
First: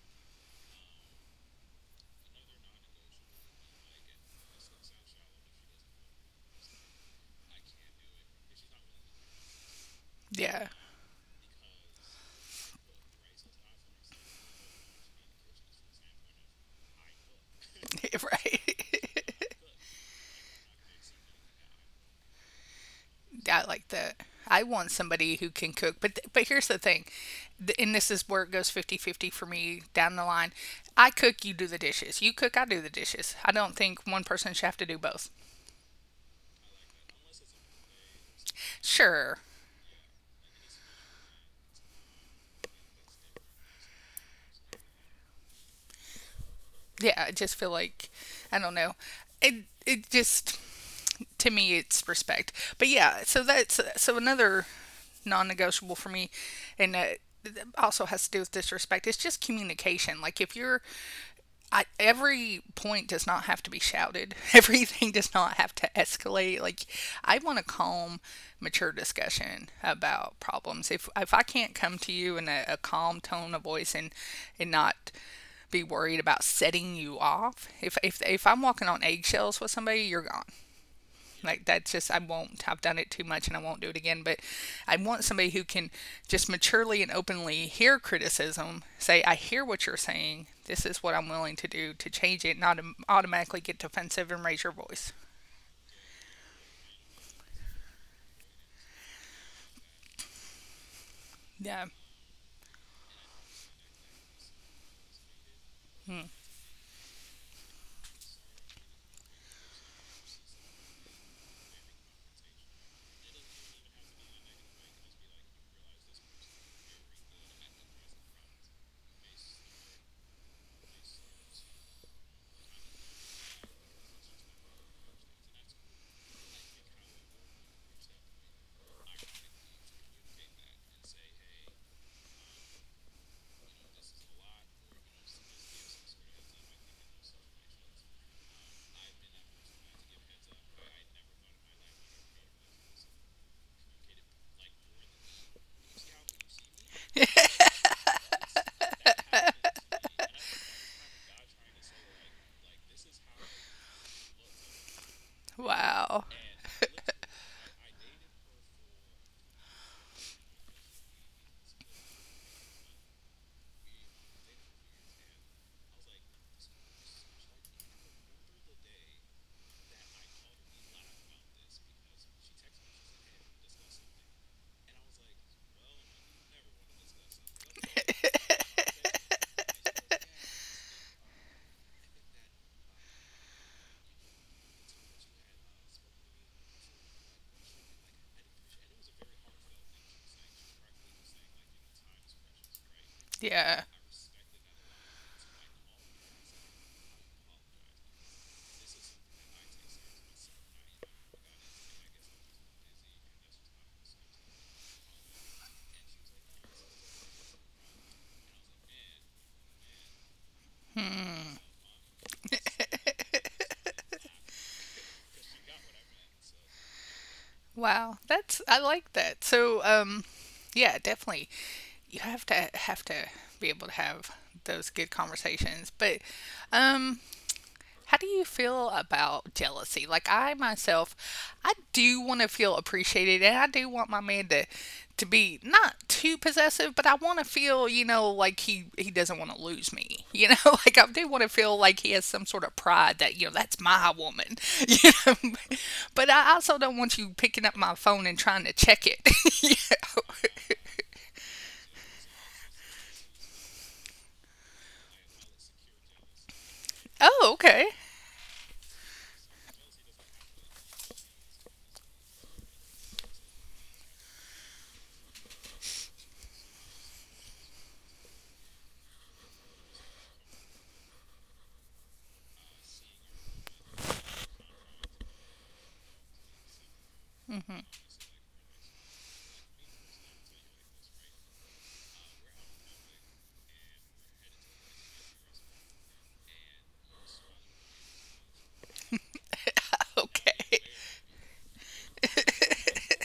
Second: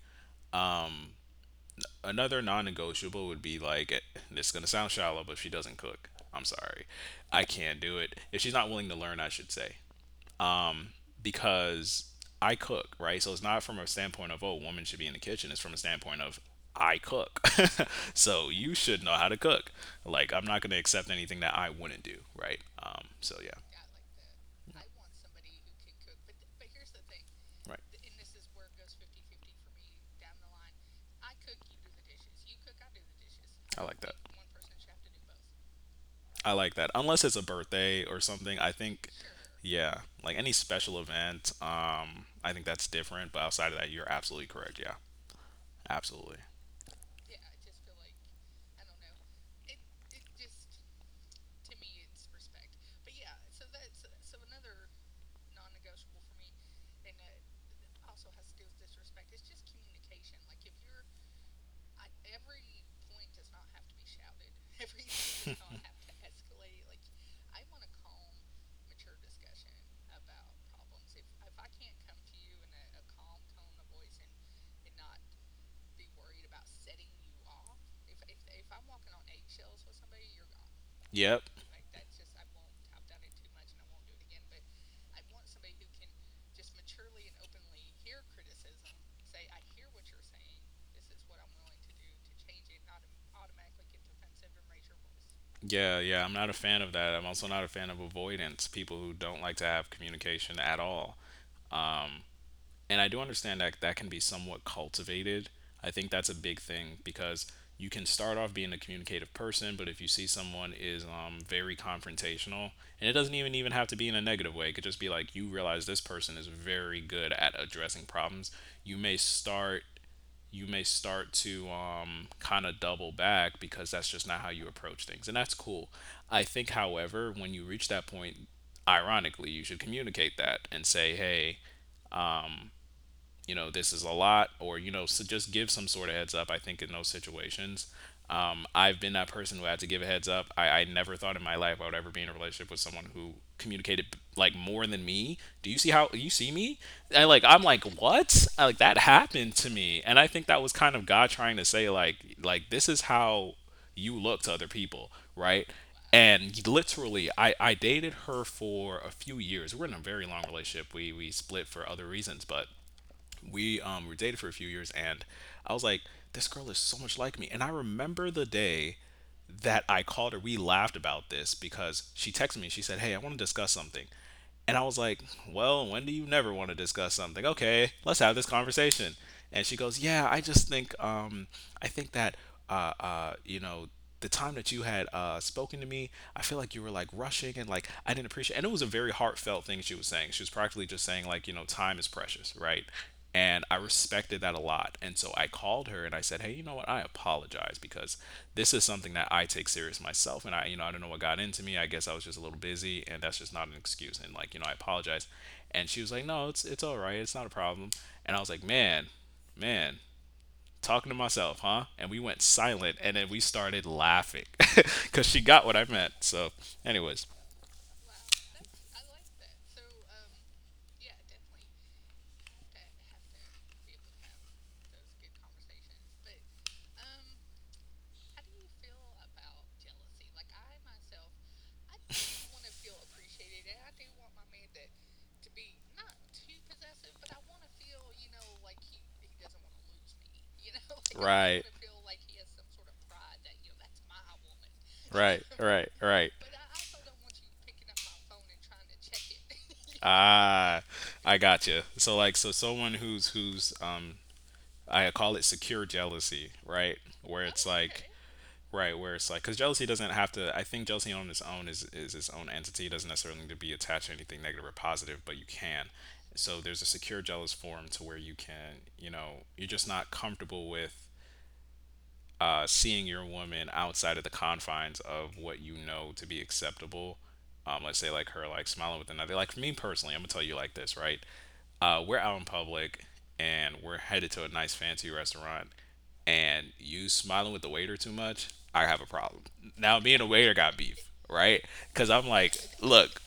Another non negotiable would be like, eh, this is going to sound shallow, but if she doesn't cook, I'm sorry. I can't do it. If she's not willing to learn, I should say. Yeah. Because I cook, right? So it's not from a standpoint of, oh, women should be in the kitchen. It's from a standpoint of, I cook. so you should know how Right. to cook. Like, I'm not going to accept anything that I wouldn't do, right? So yeah, I like that. I want somebody who can cook. But but here's the thing. Th- right. And this is where it goes 50-50 for me down the line. I cook, you do the dishes. You cook, I do the dishes. I don't I like think that. one person should have to do both. I like that. Unless it's a birthday or something, I think, Sure. yeah, like any special event, I think that's different. But outside of that, you're absolutely correct. Yeah, absolutely. Yeah, I just feel like, I don't know. It just, to me it's respect. But yeah, so that's, so another non-negotiable for me, and it also has to do with disrespect. It's just communication. Like if you're, I, every point does not have to be shouted. Everything does not have to escalate. Like I want a calm, mature discussion about problems. If I can't come to you in a calm tone of voice and not be worried about setting you off, if I'm walking on eggshells with somebody, you're gone. Yep. Like that's just, I won't. I've done it too much and I won't do it again. But I want somebody who can just maturely and openly hear criticism, say, I hear what you're saying. This is what I'm willing to do to change it, not automatically get defensive and raise your voice. Yeah, yeah, I'm not a fan of that. I'm also not a fan of avoidance, people who don't like to have communication at all. Yeah. Um, and I do understand that that can be somewhat cultivated. I think that's a big thing because you can start off being a communicative person, but if you see someone is very confrontational, and it doesn't even have to be in a negative way, it could just be like you realize this person is very good at addressing problems. You may start you may start to kind of double back because that's just not how you approach things. And that's cool. I think, however, when you reach that point, ironically, you should communicate that and say, hey, um, you know, this is a lot, or, you know, so just give some sort of heads up, I think, in those situations. I've been that person who had to give a heads up. I never thought in my life I would ever be in a relationship with someone who communicated like more than me. Do you see how you see me? I like I'm like what? Like that happened to me, and I think that was kind of God trying to say like this is how you look to other people, right? Wow. And literally, I dated her for a few years. We were in a very long relationship. We split for other reasons, but we were dated for a few years and I was like, this girl is so much like me. And I remember the day that I called her, we laughed about this because she texted me. She said, "Hey, I want to discuss something." And I was like, "Well, when do you never want to discuss something? Okay, let's have this conversation." And she goes, "Yeah, I just think, I think that, you know, the time that you had spoken to me, I feel like you were like rushing and like I didn't appreciate." And it was a very heartfelt thing she was saying. She was practically just saying like, you know, time is precious, right? And I Yeah. respected that a lot. And so I called her and I said, "Hey, you know what? I apologize because this is something that I take serious myself. And I, you know, I don't know what got into me. I guess I was just a little busy and that's just not an excuse. And like, you know, I apologize." And she was like, "No, it's all right, it's not a problem." And I was like, man, talking to myself, huh? And we went silent and then we started laughing. Cause she got what I meant. So anyways, Wow. That's, I like that. So um, yeah, definitely. You have to be able to have those good conversations. But um, how do you feel about jealousy? Like I myself, I do want to feel appreciated, and I do want my man to be not too possessive, but I want to feel, you know, like he doesn't want to lose me. You know, like I do want to feel like he has some sort of pride that, you know, that's my woman. You right, know, but right. I also don't want you picking up my phone and trying to check it. You know? Ah, I gotcha. So like, so someone who's I call it secure jealousy, right? Where Oh, okay. right, where it's like, because jealousy doesn't have to. I think jealousy on its own is its own entity. It doesn't necessarily need to be attached to anything negative or positive, but you can. So there's a secure jealous form to where you can, you know, you're just not comfortable with seeing your woman outside of the confines of what you know to be acceptable. Let's say like her like smiling with another. Like for me personally, I'm gonna tell you like this, right? We're out in public and we're headed to a nice fancy restaurant, and you smiling with the waiter too much. I have a problem. Now me and the waiter got Okay. beef, right? Because I'm like, look,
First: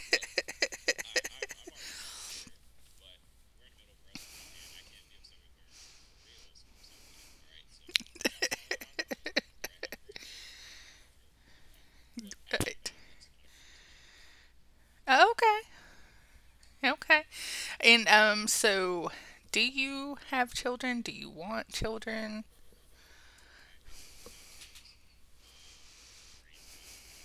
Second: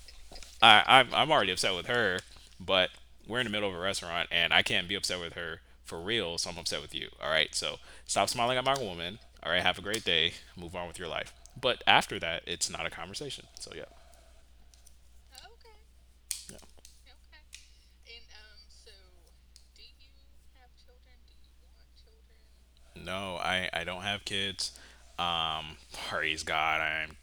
I'm already upset with her, but we're in the middle of a restaurant and I can't be upset with her for real, so I'm upset with you. All right. So stop smiling at my woman. All right. Have a great day. Move on with your life. But after that, it's not a Right. conversation. So yeah. Okay. Yeah. Okay. And so do you have children? Do you want children? No, I don't have kids. Um, praise God, I'm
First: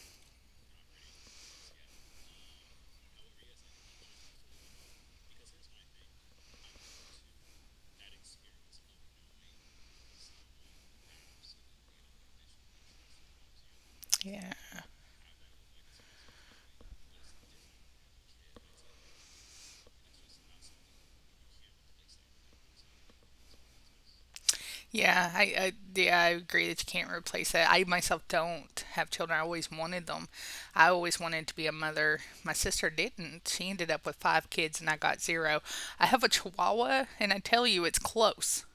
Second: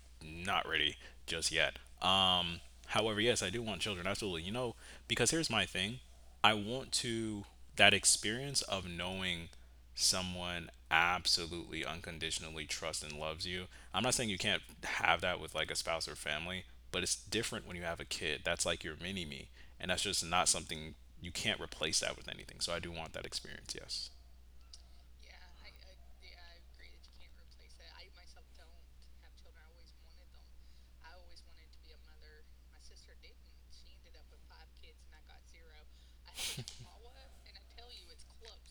not ready just yet. Um, however, yes, I do want children, absolutely. You know, because here's my thing I want to, that experience of knowing someone absolutely unconditionally trusts and loves you. I'm not saying you Yeah. can't have that with like a spouse or family, but it's different when you have a kid. That's like your mini me. And that's just not something you can't replace that with anything. So I do want that experience, yes. Yeah, I yeah, I agree that you can't replace that. I myself don't have children. I always wanted them. I always wanted to be a mother. My sister didn't. She ended up with five kids and I got zero. I have a chihuahua and I tell you it's close.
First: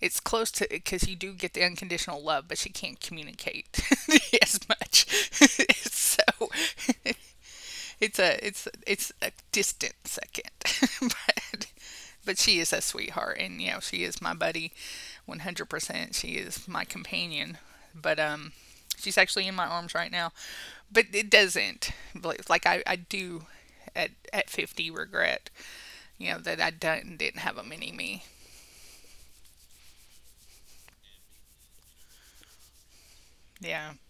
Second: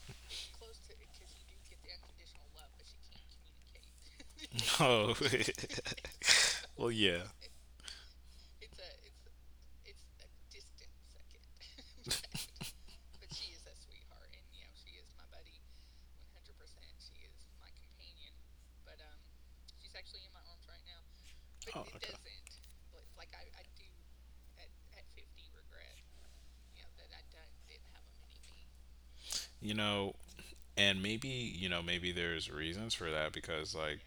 It's close to, because you do get the unconditional love, but she can't communicate as But she much. can't communicate. So Oh, well, yeah. it's a it's a distant second, but but she is a sweetheart, and you know she is my buddy, 100%. She is my companion, but she's actually in my arms right now, but it Oh, doesn't, okay. like I do at 50 regret, you know, that I didn't have a mini me. You know, and maybe, you know, maybe there's reasons for that because, Yeah. like,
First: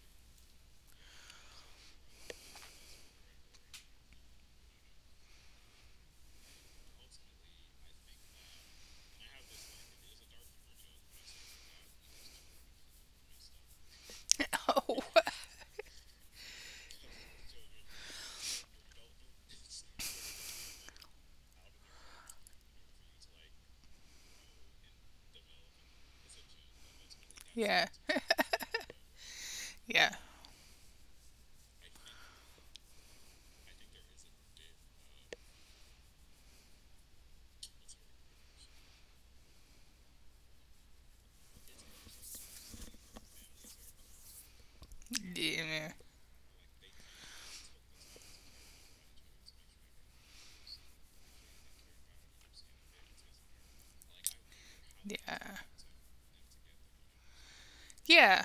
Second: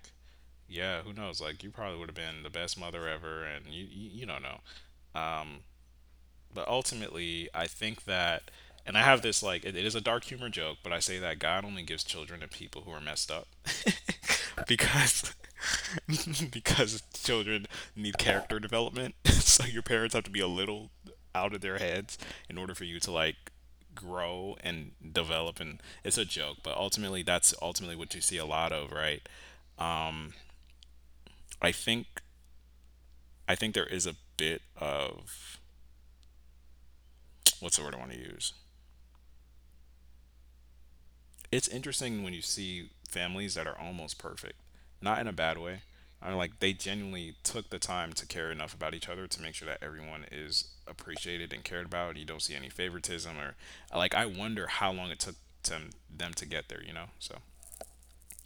yeah. Yeah, who knows? Like, you probably would have been the best mother ever, and you don't know. Um, but ultimately, I think that, and I have this like, it is a dark humor joke, but I say that God only gives children to people who are messed up, Oh because because children need character development. So your parents have to be a little out of their heads in order for you to like grow and develop, and it's a joke, but ultimately that's yeah ultimately what you see a lot of, right? yeah I think i think there is a bit of, what's the word I want to use, it's interesting when you see families that are almost perfect, not in a bad way. yeah I mean, like they genuinely took the time to care enough about each other to make sure that everyone is appreciated and cared about. You don't see any favoritism or like. I wonder how long it took yeah them to get there. You know, so yeah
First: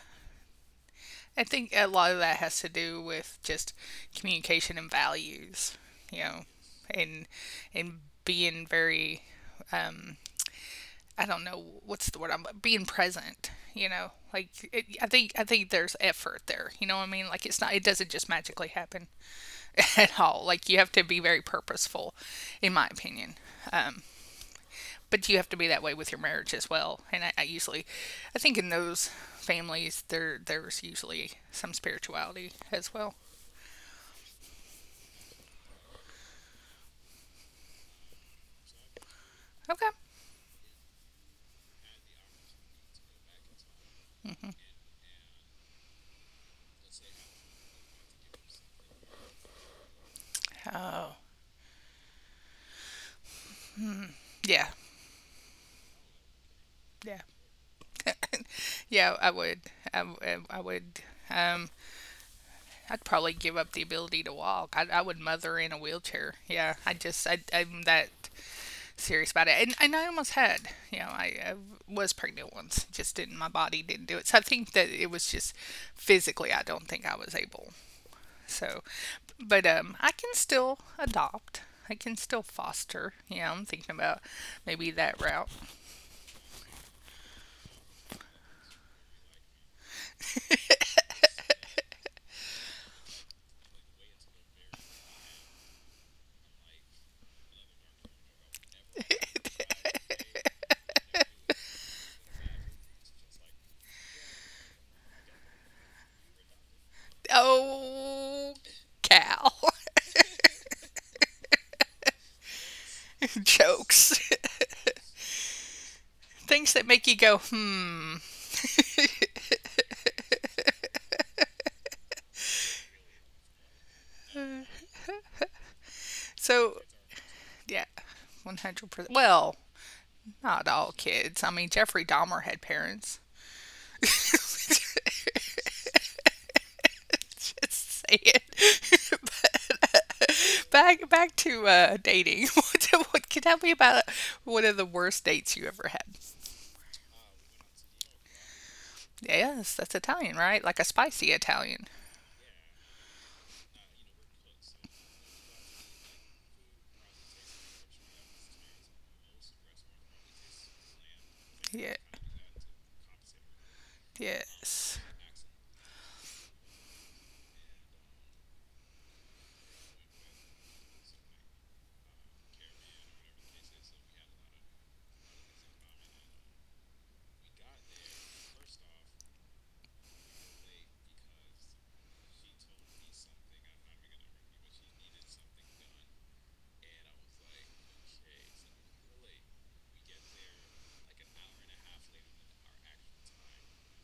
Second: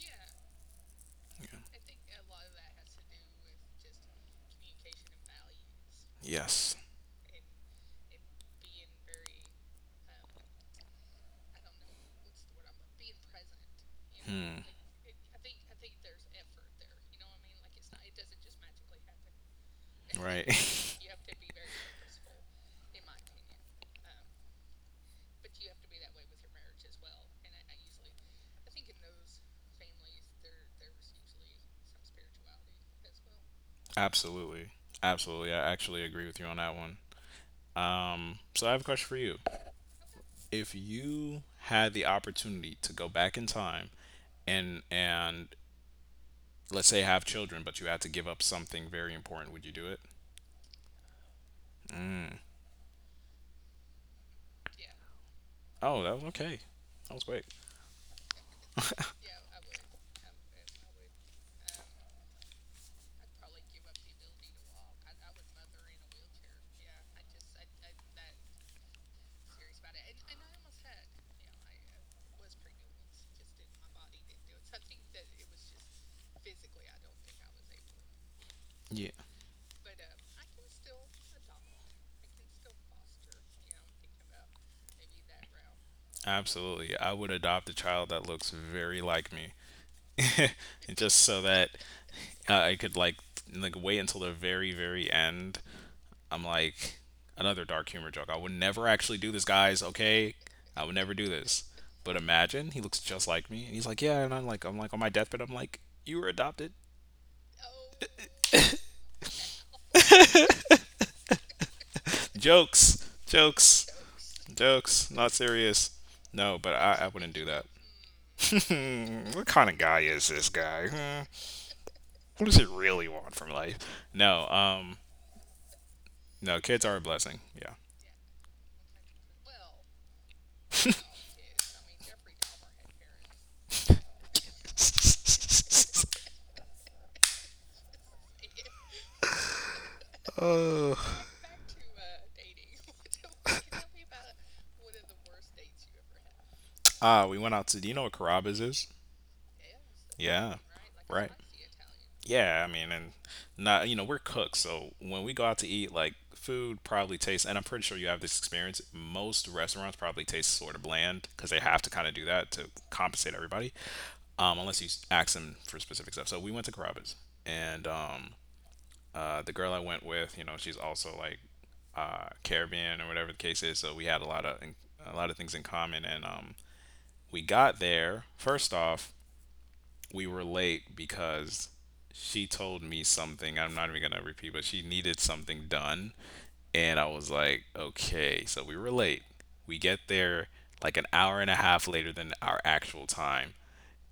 I think yeah. a lot of that has to do with just communication and values, you know, Yes, and and being very, um, I don't know, what's the word, I'm being present. You know, like it, I think there's effort there, you know what I mean? Like it's not, it doesn't just magically happen at all. right, Like you have to be very purposeful, in my opinion. But you have to be that way with your marriage as well. And I usually, I think in those families there's usually some spirituality as well. absolutely, absolutely. I actually agree with you on that one. So I have a question for you. Okay. If you had the opportunity to go back in time and let's say have children, but you had to give up something very important, would you do it? Oh, Mm. yeah, Oh, that was okay. That was yeah, great. yeah. I would, I would. Um, I'd probably give up the ability to walk. I would mother in a wheelchair. Yeah, I just, I'm that serious about it. And I almost had, you know, I was pregnant once. Just didn't, my body didn't do it. So I think that it was just physically. I don't think I was able. So, Yeah. but I can still adopt. I can still foster. Yeah, I'm thinking about maybe that route. Absolutely. I would adopt a child that looks very like me, just so that I could like wait until the very very end. I'm like another dark humor joke. I would never actually do this, guys. Okay, I would never do this. But imagine he looks just like me, and he's like, yeah, and I'm like on my deathbed, I'm like, you were adopted. Oh, cow. Jokes, jokes. Jokes, Jokes, not serious. No, but things that I make you wouldn't go, do that. hmm. What kind of guy is this guy? Hmm. What does he really want from life? No, no, kids So, are a blessing. Yeah. yeah, 100%. Well, not all kids. I mean, Jeffrey Dahmer had parents. Just say it. But, Uh, back to dating. What, can tell me about one of the worst dates you ever had? We went out to. Do you know what Carrabba's is? Yes, that's Italian, Yeah. right? Like a Right. spicy Italian. Yeah, I mean, and not we're cooks, so when we go out to eat, like food probably tastes, and I'm pretty sure you have this experience. Most restaurants probably taste sort of bland because they have to Yeah. kind of do that to compensate everybody, unless you Yes. ask them for specific stuff. So we went to Carrabba's, and the girl I went with, she's also like Caribbean or whatever the case is. So we had a lot of things in common, and we got there. First off, we were late because she told me something. I'm not even gonna repeat, but she needed something done, and I was like, okay. So we were late. We get there like an hour and a half later than our actual time,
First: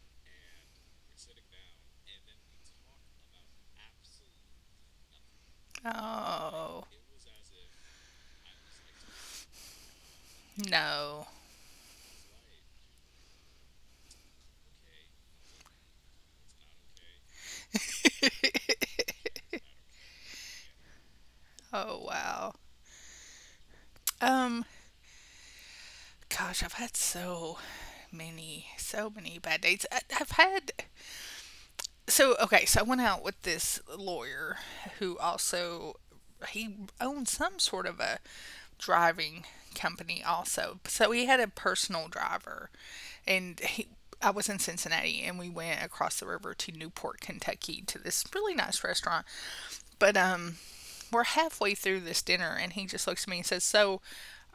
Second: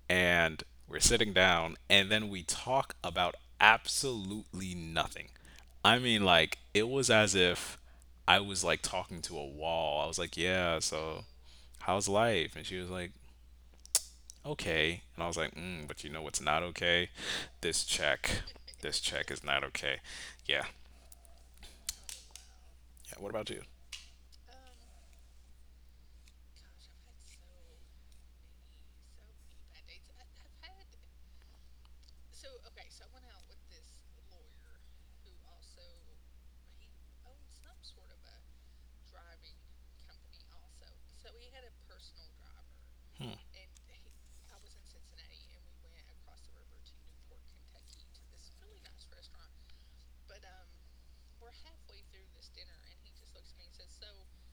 and we're sitting down, and then we talk about absolutely nothing. I mean, like Oh it was as if I was like talking to a wall. I was like, yeah, so no. how's life? And she was like, okay. And I was like, mm, but you know what's not okay? This check. This check is not okay. Yeah. Oh wow. Yeah. What about you? Um, gosh, I've had so many, so many bad dates. I've had so, okay. So I went out with this lawyer who also, he owned some sort of a driving company also. So he had a personal driver, Hmm. and he, I was in Cincinnati and we went across the river to Newport, Kentucky to this really nice restaurant. But um, we're halfway through this dinner and he just looks at me and says, "So,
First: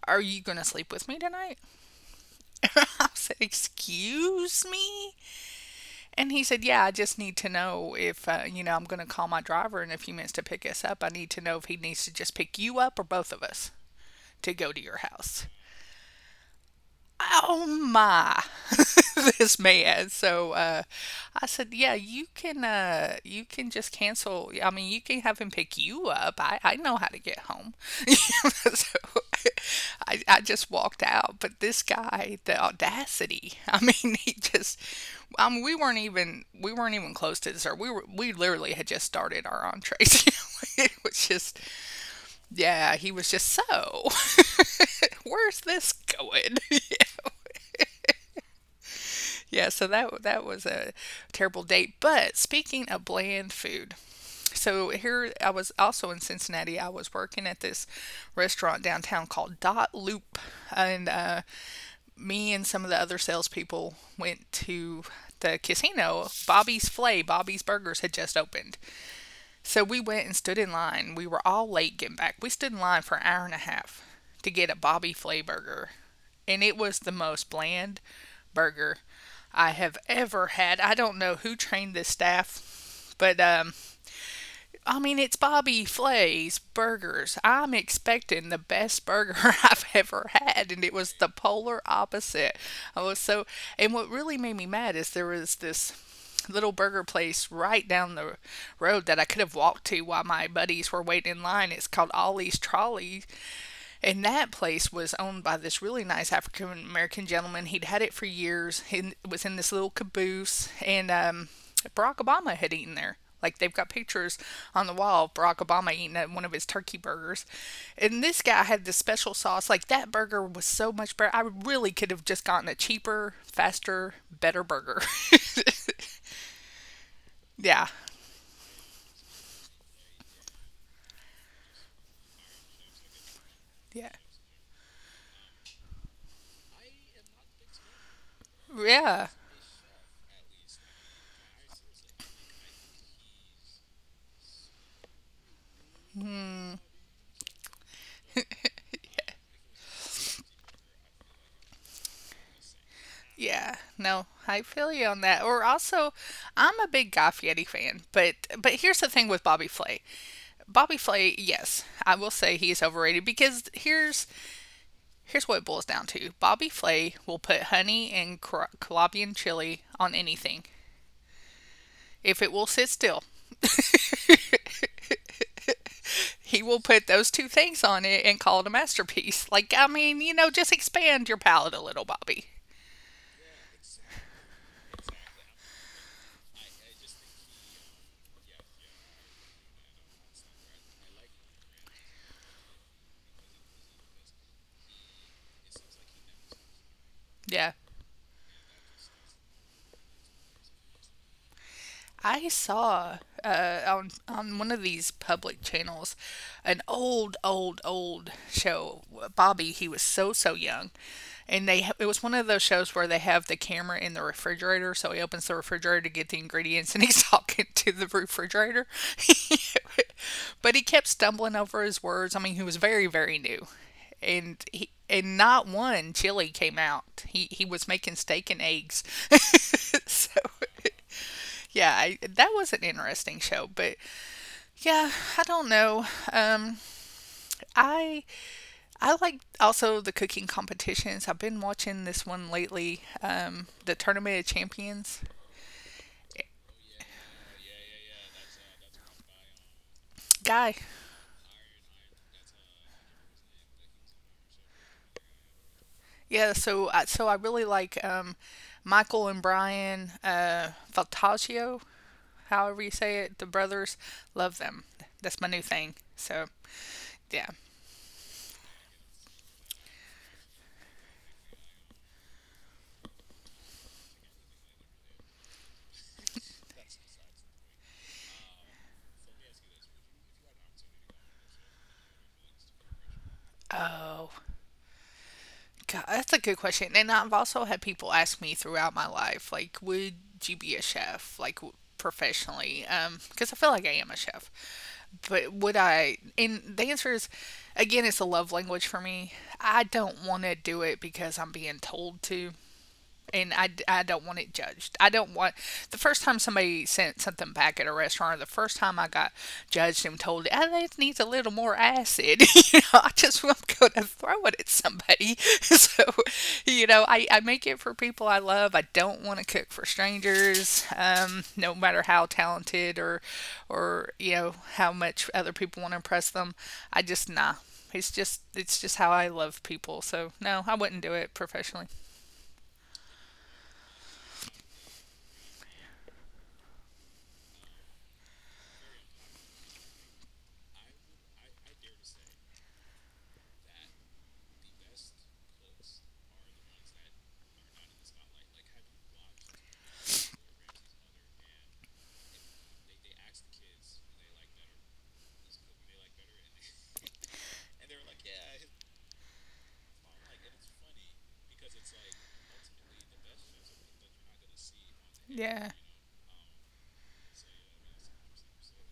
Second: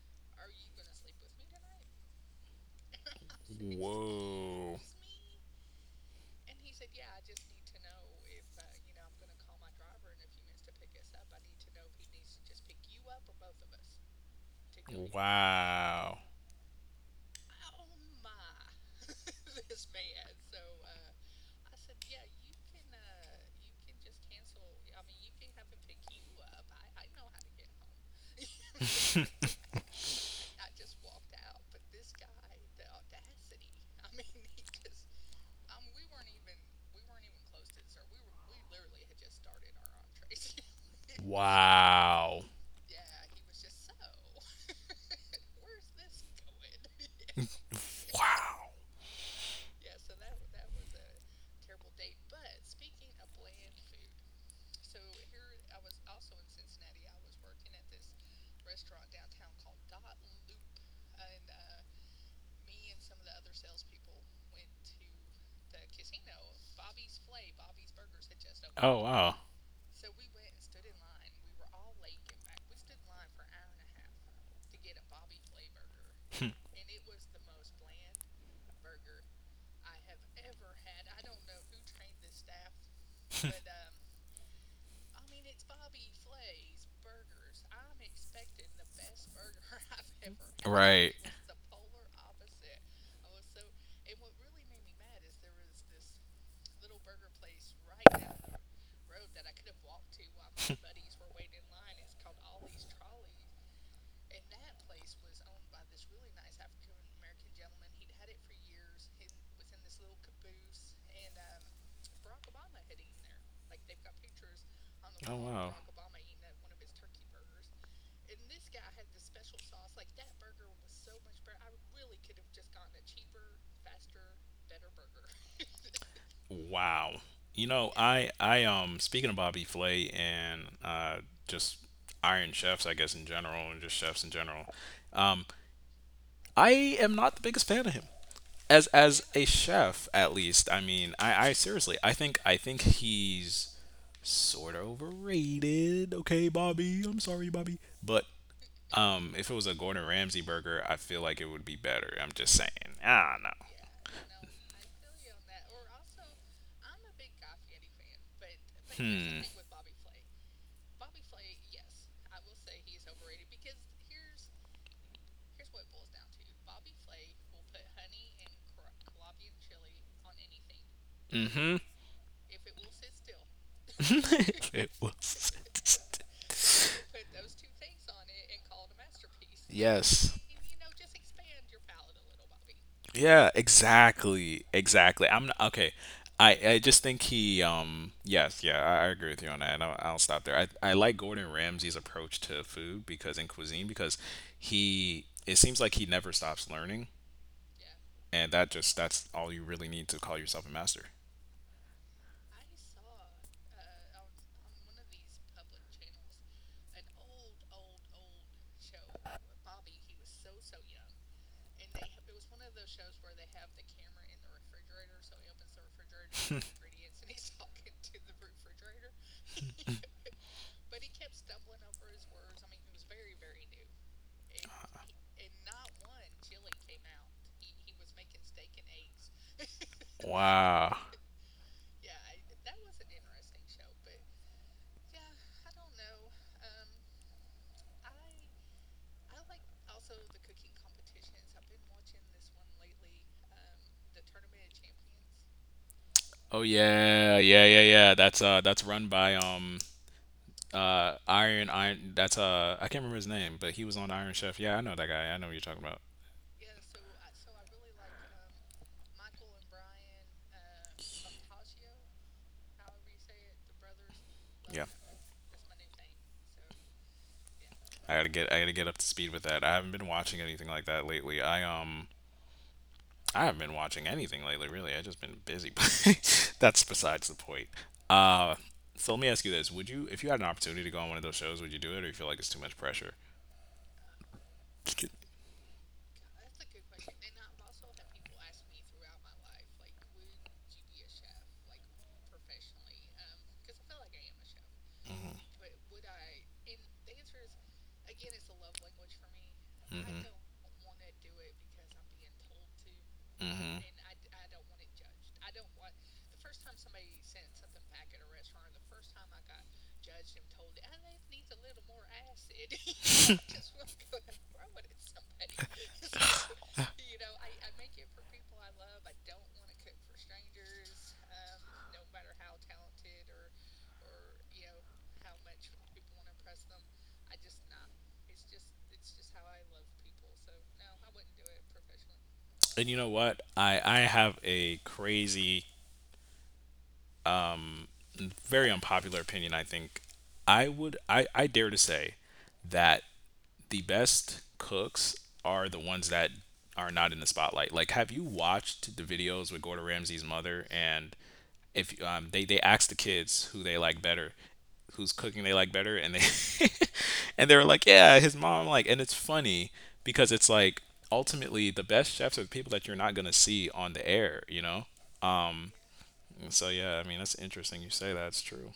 are you going to sleep with me tonight?" I said, "Excuse Whoa. me." And he said, "Yeah, I just need to know if you know, I'm going to call my driver in a few minutes to pick us up. I need to know if he needs to just pick you up or both of us to go to your house." Wow. Oh my. This man. So uh, I said, yeah, you can uh, you can just cancel. I mean, you can have him pick you up, I know how to get home. So I just walked out. But this guy, the audacity. I mean he just, I mean we weren't even close to dessert. We literally had just started our entrees. It was just, Wow. yeah, he was just so where's this going? You, Wow. yeah, so that that was a terrible date. But speaking of bland food, so here I was also in Cincinnati. I was working at this restaurant downtown called Dot Loop, and me and some of the other salespeople went to the casino. Bobby's Flay, Bobby's Burgers had just opened, Oh, wow. so we went and stood in line. We were all late getting back. We stood in line for an hour and a half to get a Bobby Flay burger. And it was the most bland burger I have ever had. I don't know who trained this staff, but I mean, it's Bobby Flay's burgers. I'm expecting the best burger I've ever had, and it was Right. the polar opposite. I was so, and what really made me mad is there was this little burger place right down the road that I could have walked to while my buddies were waiting in line. It's called Ollie's Trolley, and that place was owned by this really nice African American gentleman. He'd had it for years. He was in this little caboose, and Barack Obama had eaten there. Like they've got pictures on the wall of Oh, Barack wow. Obama eating one of his turkey burgers. And this guy had this special sauce. Like that burger was so much better. I really could have just gotten a cheaper, faster, better burger. Wow. You yeah. know, I speaking of Bobby Flay and just Iron Chefs, I guess in general, and just Yeah. chefs in general. Um, I am not the biggest fan of him as Yeah. a chef, at least. I mean, I seriously, I think he's sort of overrated. Okay, Bobby, I'm sorry, Bobby, but if it was a Gordon Ramsay burger, I feel like it would be better. I'm just saying. I don't Yeah, know. no, I feel you on that. Or also, I'm a big Guy Fieri fan, but here's the thing Hmm. with Bobby Flay. Bobby Flay, yes, I will say he's overrated because here's what it boils down to. Bobby Flay will put honey and Colombian chili on anything if it will sit still. It was. Put he will put those two those things on it and call it a masterpiece. Like I mean, you yes. know, just expand your palate a little, Bobby. Yeah, exactly. Exactly. I'm not, okay. I just think he yes yeah I agree with you on that, and I'll stop there, I like Gordon Ramsay's approach to food because in cuisine because he, it seems like he never stops learning, Yeah. and that's all you really need to call yourself a master. I saw on one of these public channels an old, old, old show. Bobby, he was so young, and they it was one of those shows where they have the camera in the refrigerator. So he opens the refrigerator to get the ingredients, and he's talking to the refrigerator. but he kept stumbling over his words. I mean, he was very very new, and he. And not one chili came out. He was making steak and eggs. so Wow. yeah, that was an interesting show, but yeah, I don't know. Um, I I like also the cooking competitions. I've been watching this one lately, the Tournament of Champions Oh yeah, yeah, yeah, yeah. That's run by guy. Iron, that's I can't remember his name, but he was on Iron Chef. Yeah, I know that guy. I know what you're talking about. Yeah, so I really like Michael and Brian Faltaggio, however you say it. The brothers love Yeah. them. That's my new thing. So yeah. I gotta get up to speed with that. I haven't been watching anything like that lately. I haven't been watching anything lately, really. I just been busy, but that's besides the point. Uh so let me ask you this. Would you If you had an opportunity to go on one of those shows, would you do it, or you feel like it's too much pressure? Oh, God, that's a good question. And I've also had people ask me throughout my life, like, would you be a chef, like professionally? Because I feel like I am a chef. But would I? And the answer is, again, it's a love language for me. I don't Mm-hmm. want to do it because I'm being told to, and I, Hmm. I don't want it judged. I don't want the first time somebody sent something back at a restaurant, or the first time I got judged and told, "Oh, that needs a little more acid," you know, I just am going to throw it at somebody. so, you know, I make it for people I love. I don't want to cook for strangers, no matter how talented or you know how much other people want to impress them. I just nah. It's just how I love people. So no, I wouldn't do it professionally. And you know what? I have a crazy, very unpopular opinion. I think I would I dare to say that the best cooks are the ones that are not in the spotlight. Like, have you watched the videos with Gordon Ramsay's mother? And if they asked the kids who they like better, who's cooking they like better, and they and they were like, yeah, his mom. Like, and it's funny because it's like ultimately the best chefs are the people that you're not gonna see on the air. You know. Yeah. Um. So yeah, I mean that's interesting. You say that's true.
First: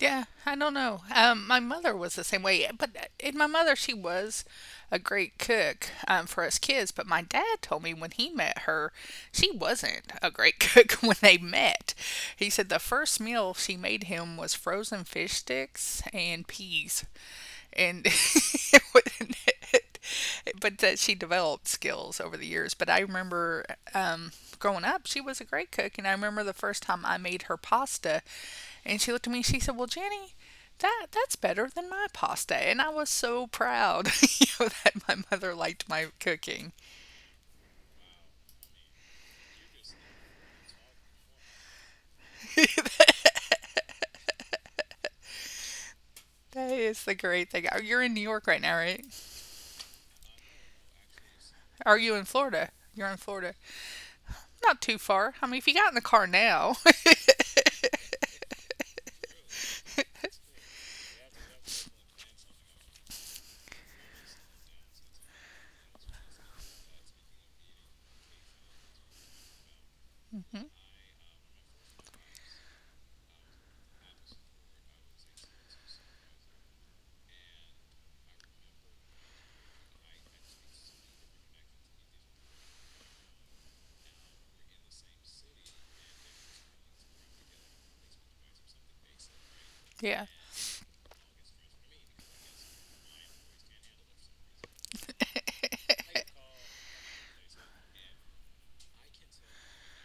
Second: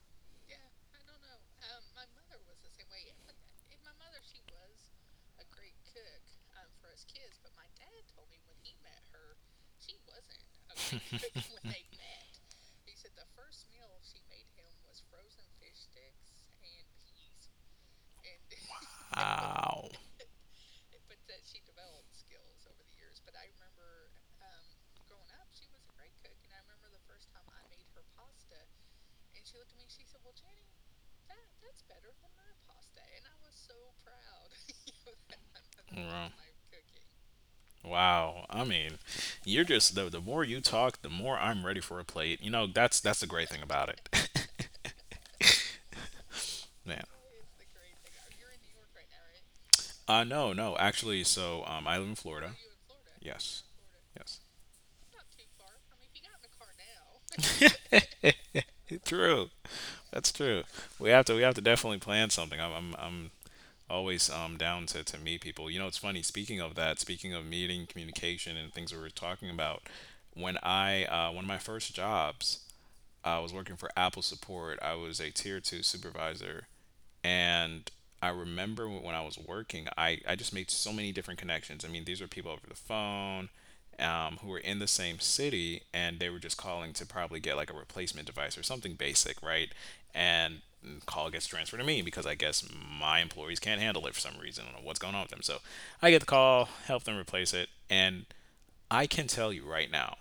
Yeah, I don't know. My mother was the same way, but in my mother, she was a great cook for us kids. But my dad told me when he met her, she wasn't a great cook when they met. He said the first meal she made him was frozen fish sticks and peas, and it wouldn't. Wow. But that she developed skills over the years. But I remember um, growing up, she was a great cook, and I remember the first time I made her pasta, and she looked at me and she said, "Well, Jenny. That's better than my pasta," and I was so proud you know, that my mother liked you my know, cooking. Wow. My cooking. Wow. I mean, you're just the more you talk, the more I'm ready for a plate. You know, that's that's That the great thing about it. Man. is the great thing. Oh, you're in New York right now, right? No, no. Actually, so I live Are in Are you in Florida. Florida? You're in Yes. Florida, Yes. not too far. I mean, if you got in the car now, True. That's true. We have to definitely plan something. I'm always down to meet people. You know, it's funny. Speaking of that, speaking of meeting, communication, and things we were talking about, when I one of my first jobs, I was working for Apple support. I was a tier two supervisor. And I remember when I was working, I just made so many different connections. I mean, these were people over the phone who were in the same city, and they were just calling to probably get like a replacement device or something basic, right? yeah, And call gets transferred to me because I guess my employees can't handle it for some reason. I don't know what's going on with them. So I get the call, help them replace it. And I can tell you right now,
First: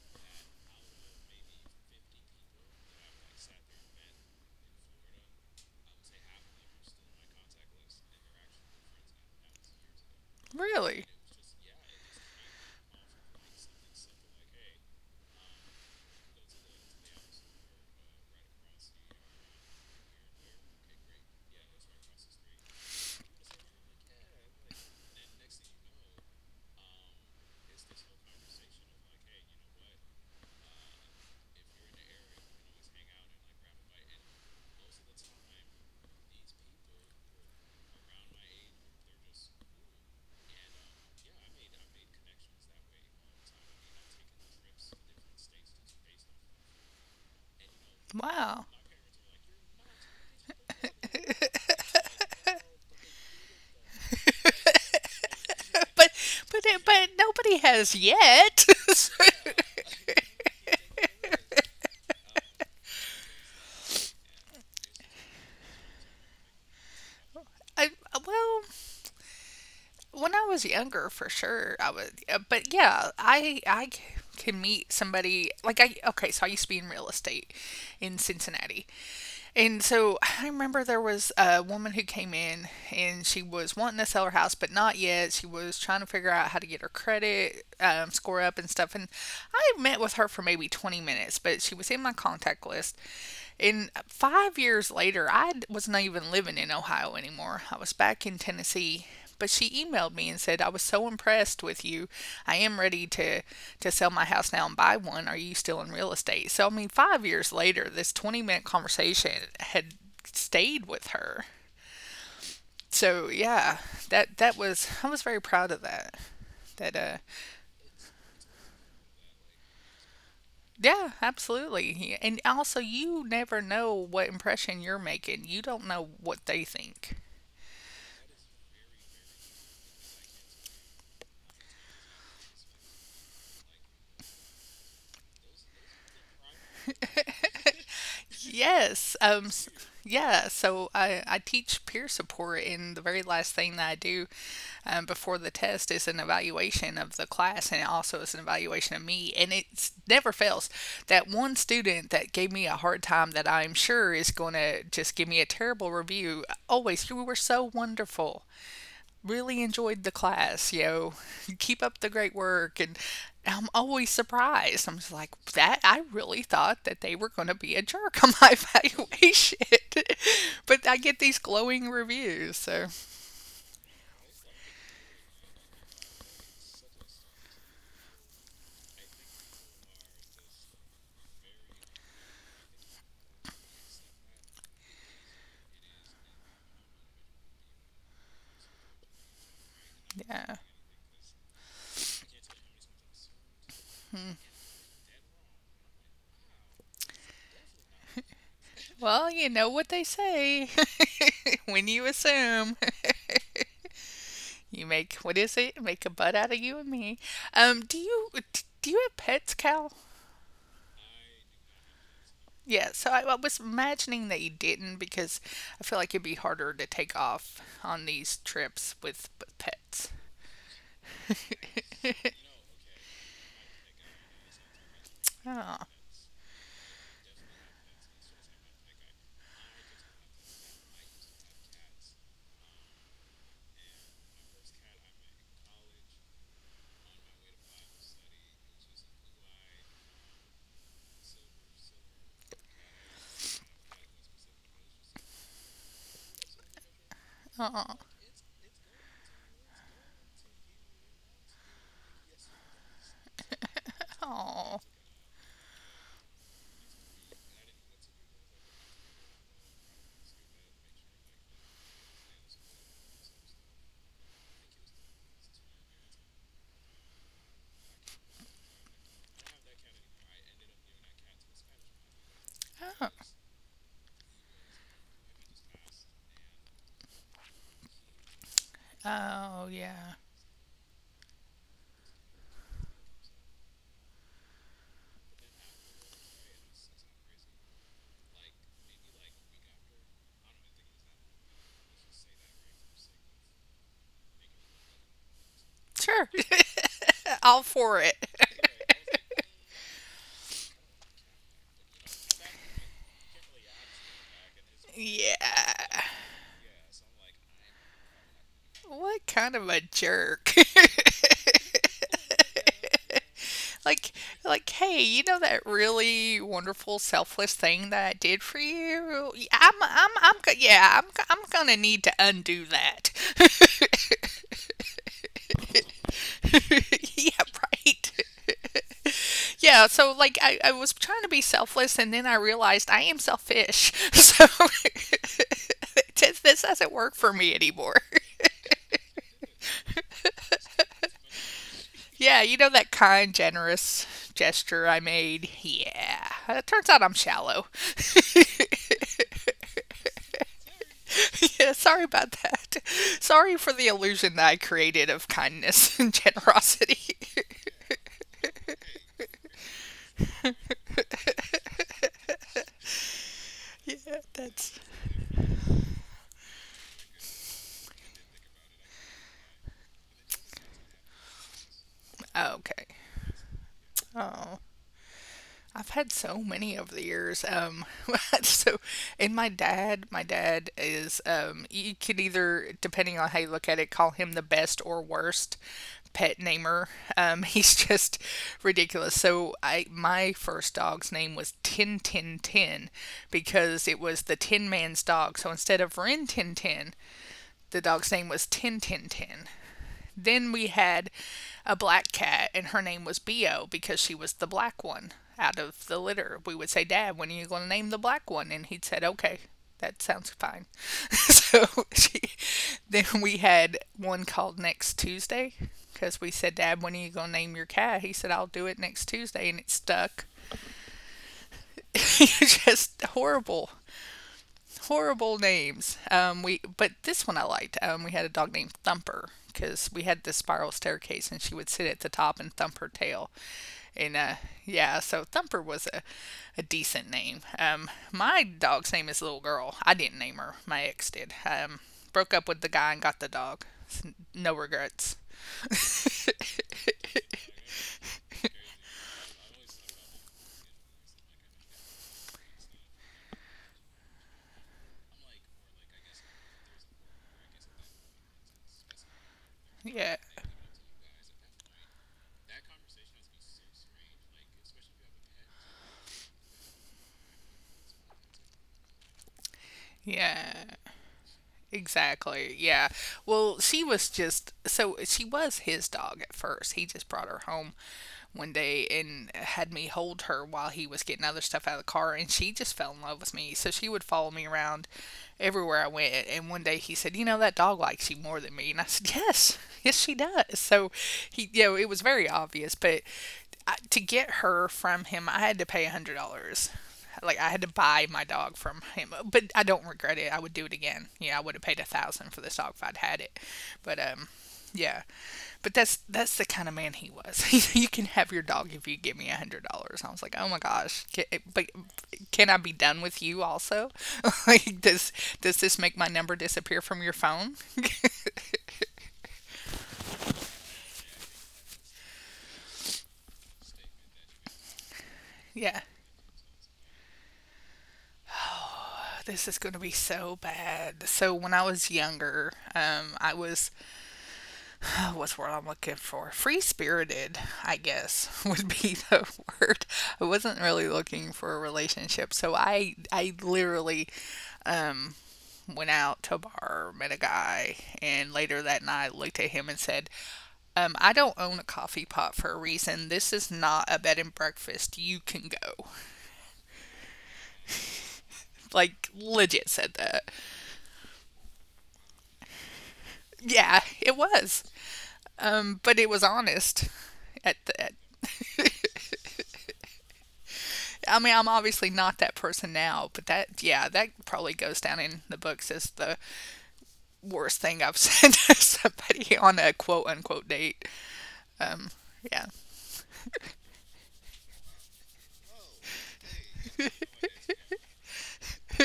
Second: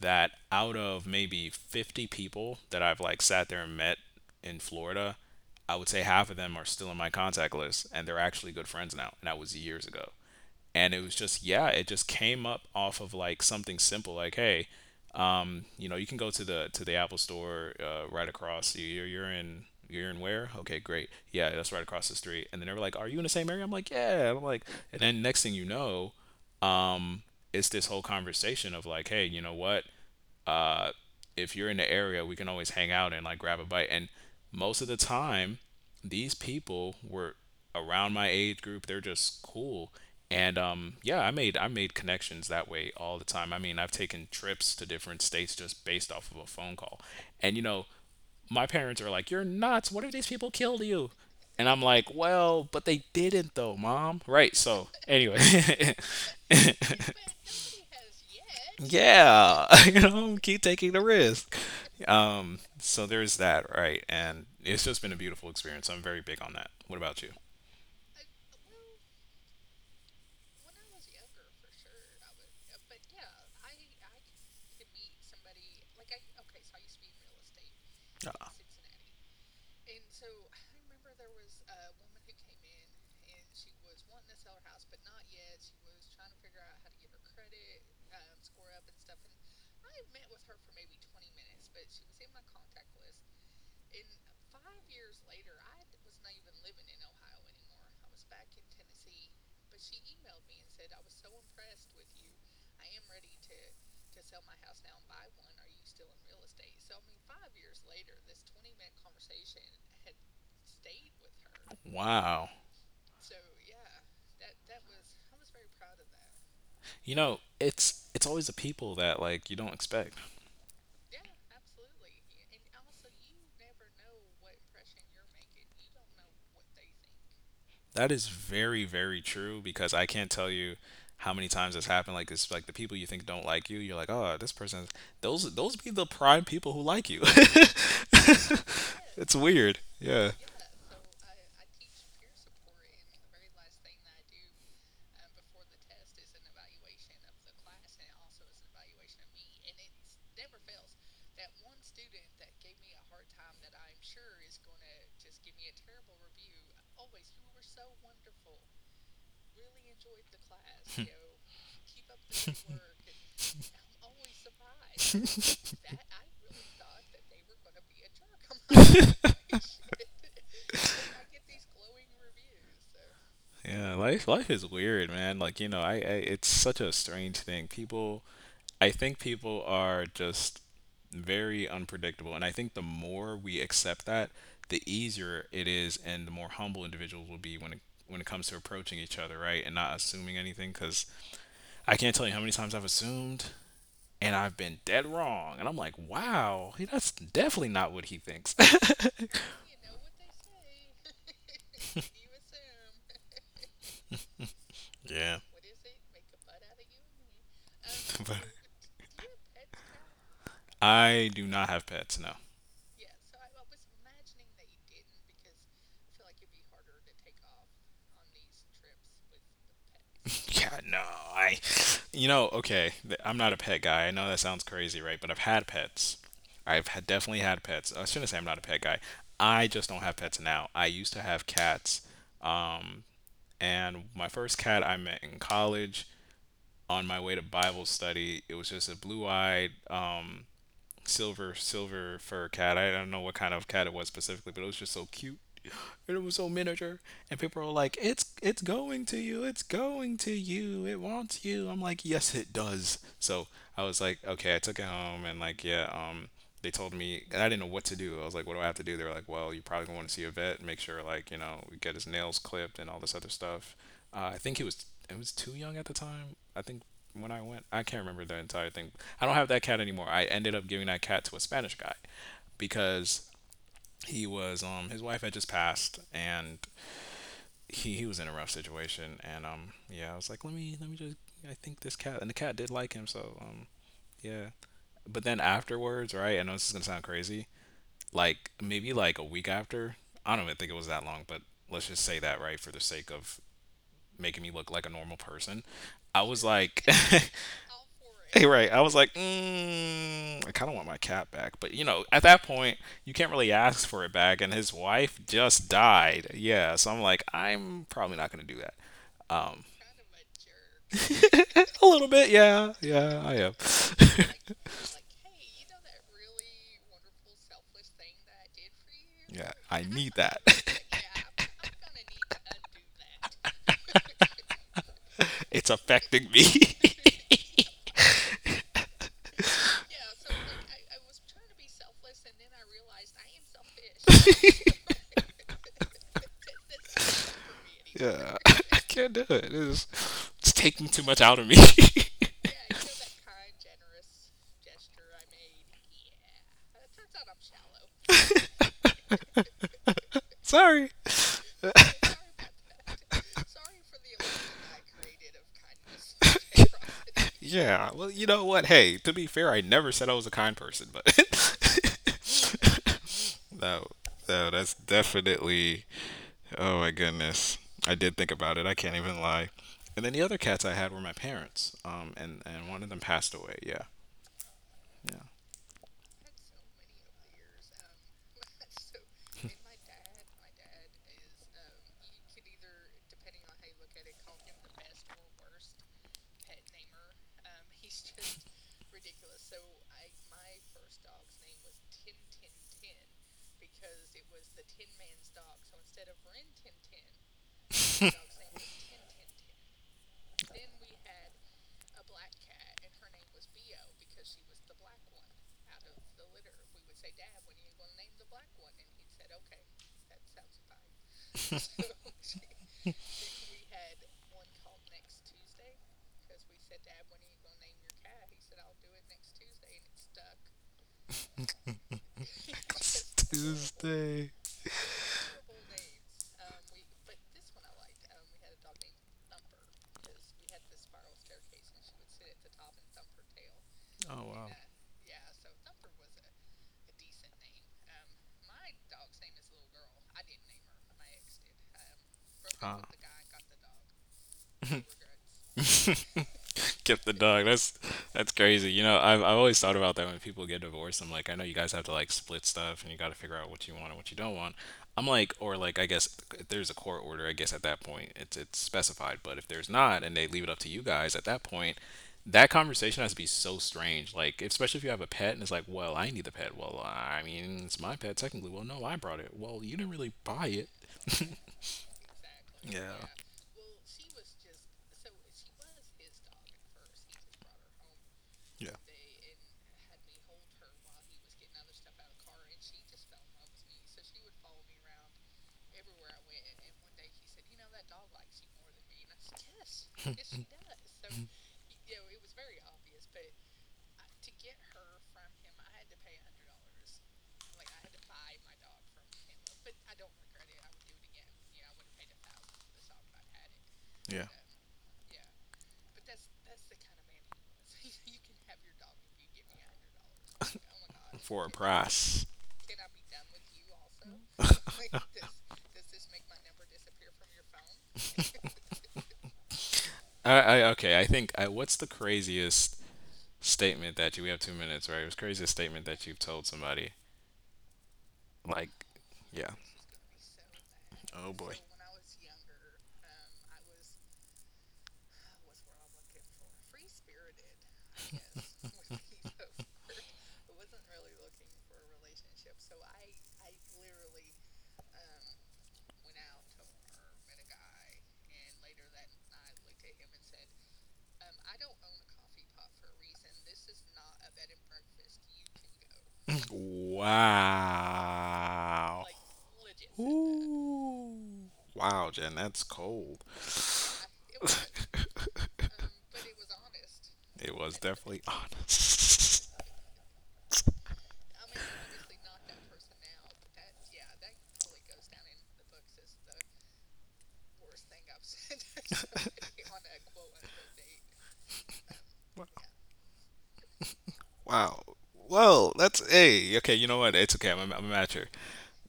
that out of maybe 50 people that I've like sat there and met in Florida, I would say half of them are still in my contact list, and they're actually good friends now. And that was years ago. And it really, was just, yeah, it just came up off of like something simple like, hey, you can go to the Apple store right across. You're in where? Okay, great. Yeah, that's right across the street. And then they were like, are you in the same area? I'm like, yeah. I'm like, and then next thing you know, um, it's this whole conversation of like, hey, you know what? uh, if you're in the area, we can always hang out and like grab a bite. And most of the time, these people were around my age group. They're just cool. And yeah, I made connections that way all the time. I mean, I've taken trips to different states just based off of a phone call. And you know, wow. my parents are like, "You're nuts! What if these people killed you?" And I'm like, "Well, but they didn't though, mom." Right? So anyway, But but nobody has yet. So, yeah, keep taking the risk. So there's that, right? And it's just been a beautiful experience. I'm very big on that. What about you? I, well, when I was younger, for sure, I was. But yeah, I can meet somebody like I. Okay, so I used to be in real estate in Cincinnati, and so I remember there was a woman who came in and she was wanting to sell her house, but not yet. She was trying to figure out how to get her credit score up and stuff. And I met with her for maybe 20 minutes, but she was in my contact list. And 5 years later, I was not even living in Ohio anymore. I was back in Tennessee, but she emailed me and said, "I was so impressed with you. I am ready to sell my house now and buy one. Are you still in real estate?" So, I mean, 5 years later, this 20-minute conversation had stayed with her. Wow. So, yeah, that was, I was very proud of that. That, You uh, know, it's always the people that like you don't expect. yeah, absolutely. And also, you never know what impression you're making, you don't know what they think. That is very, very true because I can't tell you how many times that's happened. Like it's like the people you think don't like you, you're like, oh, this person. Those be the prime people who like you. Yes. It's weird. Yeah. Yeah. So I teach peer support, and the very last thing that I do before the test is an evaluation of the class, and it also is an evaluation of me. And it never fails. That one student that gave me a hard time that I'm sure is going to just give me a terrible review always, "You were so wonderful. Really enjoyed the class, yo. Keep up the great work." And I'm always surprised. I'm just like, that I really thought that they were going to be a jerk on my evaluation. But I get these glowing reviews. So, Yeah, life life is weird, man. Like, I it's such a strange thing. People I think people are just very unpredictable, and I think the more we accept that, the easier it is and the more humble individuals will be when it comes to approaching each other, right? And not assuming yeah. anything cuz I can't tell you how many times I've assumed, and I've been dead wrong. And I'm like, "Wow, that's definitely not what he thinks." Well, you know what they say when you assume. You make, what Yeah. is it? Make a butt out of you and me. Um, do you but do you have pets, Cal? I do not have pets, no. Yeah, so I was imagining that you didn't because I feel like it'd be harder to take off on these trips with pets. Yeah, no, I, okay, I'm not a pet guy. I know that sounds crazy, right? But I've had Oh, pets. I've had, definitely had pets. I shouldn't say I'm not a pet guy. I just don't have pets now. I used to have cats. Um, and my first cat I met in college on my way to Bible study. It was just a blue eyed, silver fur cat. I don't know what kind of cat it was specifically, but it was just so cute. And it was so miniature, and people were oh, like, "It's going to you. It's going to you. It wants you." I'm like, "Yes, it does." So I was like, "Okay." I took oh, it home, and like, yeah, they told me, and I didn't know what to do. I was like, "What do I have to do?" They were like, "Well, you probably gonna want to see a vet, and make sure like we get his nails clipped and all this other stuff." I think it was too young at the time. I think when I went, I can't remember the entire thing. I don't have that cat anymore. I ended up giving that cat to a Spanish guy oh, because he was his wife had just passed, and he was in a rough situation, and oh yeah, yeah. I was like, let me just I think this cat, and the cat did like him, so yeah. But then afterwards, right, I know this is gonna sound crazy, like maybe like a week after. I don't even think it was that long, but let's just say that, right, for the sake of making me look like a normal person. I Sure. was like, All for it. hey, right. I was like, I kind of want my cat back. But, you know, at that point, you can't really ask for it back. And his wife just yeah. died. Yeah. So I'm like, I'm probably not going to do that. What kind Um, of a jerk? a little bit. Yeah. Yeah, I am. like like, hey, you know that really wonderful selfless thing that I did for you, yeah. I am I need I'm that. go- I'm gonna need to undo that. It's affecting me. Yeah, right. Yeah, so like, I was trying to be selfless, and then I realized I am selfish. So, this doesn't work for me anymore. Yeah, I can't do it. It's taking too much out of me. Yeah, you know that kind, generous gesture I made? Yeah. It turns out I'm shallow. Sorry. Yeah, sorry about that. Sorry for the illusion that I created of kindness and generosity. Yeah, well, you know what? Hey, to be fair, I never said I was a kind person, but no, Yeah, no, that's that's definitely. Oh my goodness, I did think about it. I can't even lie. And then the other cats I had were my parents. And one okay. of them passed away. Yeah, Oh. yeah. I've had so many over the years. So, and my dad is, you could either, depending on how you look at it, call him the best or worst pet namer. He's just ridiculous. So, I my first dog's name was Tin Tin Tin, because it was the Tin Man's dog. So instead of Rin Tin Tin, the dog's name was Tin Tin Tin. Then we had a black cat, and her name was Bio, because she was the black one out of the litter. We would say, "Dad, when are you going to name the black one?" And he'd said, "Okay, that sounds fine." So she, then we had one called Next Tuesday, because we said, "Dad, when are you going to name your cat?" He said, "I'll do it next Tuesday." And it stuck. Just To horrible this day. horrible names. We But this one I liked. We had a dog named Thumper because we had this spiral staircase and she would sit at the top and thump her tail. And Oh wow. yeah, so Thumper was a decent name. My dog's name is Little Girl. I didn't name her. My ex did. Broke up with the Ah. guy and got the dog. No regrets. Get the dog. That's crazy. You know, I've always thought about that when people get divorced. I'm like, I know you guys have to like split stuff, and you got to figure out what you want and what you don't want. I'm like, or like, I guess if there's a court order, I guess at that point it's specified. But if there's not, and Yeah, they leave it up to you guys at that point, that conversation has to be so strange. Like, especially if you have a pet and it's like, well, I need the pet. Well, I mean, it's my pet technically. Well, no, I brought it. Well, you didn't really buy yeah. it. Exactly. Yeah. Yeah, Well, she was just so she was his dog at first. He just brought her home one yeah, day and had me hold her while he was getting other stuff out of the car, and she just fell in love with me. So she would follow me around everywhere I went, and one day he said, "You know that dog likes you more than me." And I said, "Yes. Yes, she does." So he it was very obvious, but to get her from him, I had to pay a $100. Like I had to buy my dog from him, but I don't regret it. I would do it again. Yeah, I would have paid a thousand for this dog if I'd had it. But yeah. Yeah, but that's the kind of man he was. "You can have your dog if you give me $100." I was like, oh my gosh, For a but price. can I be done with you also? Like, does this make my number disappear from your phone? I okay. What's the craziest statement that you? We have 2 minutes, right? What's the craziest statement Yeah. that you've told somebody? Like, Oh, yeah. this is going to be so bad. Oh So boy. when I was younger, I was oh, what's the word I'm looking for? Free spirited, I guess, would be the word. I wasn't really looking for a relationship, so I literally um, went out to a bar, met a guy, and later that night looked at him and said, "I don't own a coffee pot for a reason. This is not a bed and breakfast. You can go." Wow. Like, legit said that. Ooh. Wow, Jen, that's cold. Yeah, it was. But it was honest It at was the, at, definitely honest. I mean, I'm obviously not that person now, but that probably goes down in the books as the worst thing I've said to somebody on a quote unquote date. Yeah. Wow. Well, that's hey. Okay, you know what? It's okay. I'm a matcher.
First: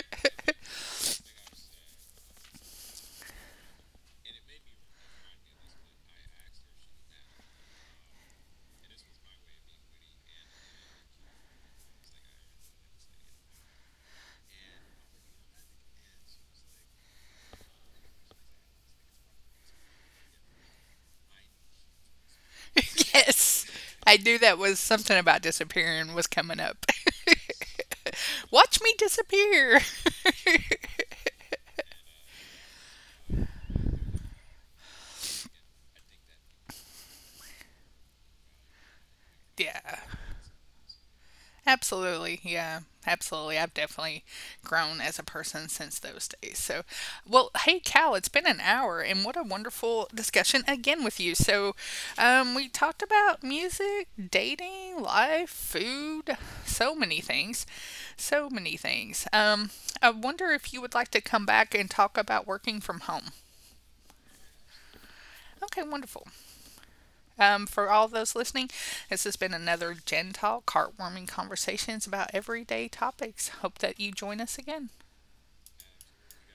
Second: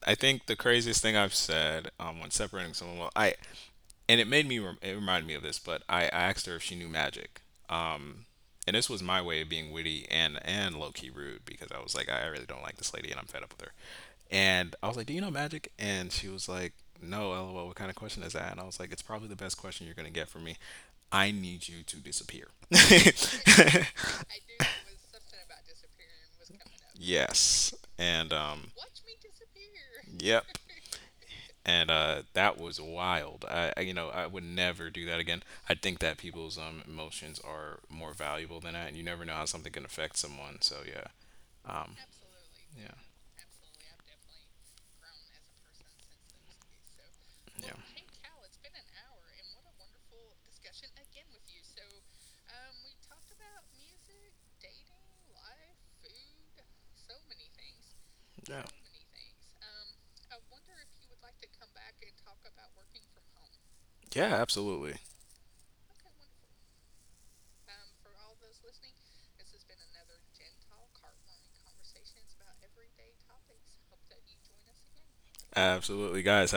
I think the craziest thing I've said when separating someone. Well, I and it made me rem- it reminded me of this, but I asked her if she knew magic, um, and this was my way of being witty and low-key rude, because I was like, I really don't like this lady, and I'm fed up with her. And I was like, do you know magic? And she was like, no lol, what kind of question is that? And I was like, it's probably the best question you're going to get from me. I need you to disappear. Yes. I knew that was something about disappearing was coming up. Yes, and Watch me disappear. yep. And that was wild. You know, I would never do that again. I think that people's emotions are more valuable than that, and you never know how something can Yeah. affect someone. So yeah, um, Absolutely. Yeah. yeah, Absolutely. I've definitely grown as a person since those days. So, well, yeah, hey, Cal, it's been an hour, and what a wonderful discussion again with you. So, we talked about music, dating, life, food, so many things. So yeah, many things. I wonder if you would like to come back and talk about working from home. yeah. Absolutely, Okay, wonderful. For all those listening, this has been another Gen Talk, heartwarming conversations about everyday topics. Hope that you join us again. absolutely, guys.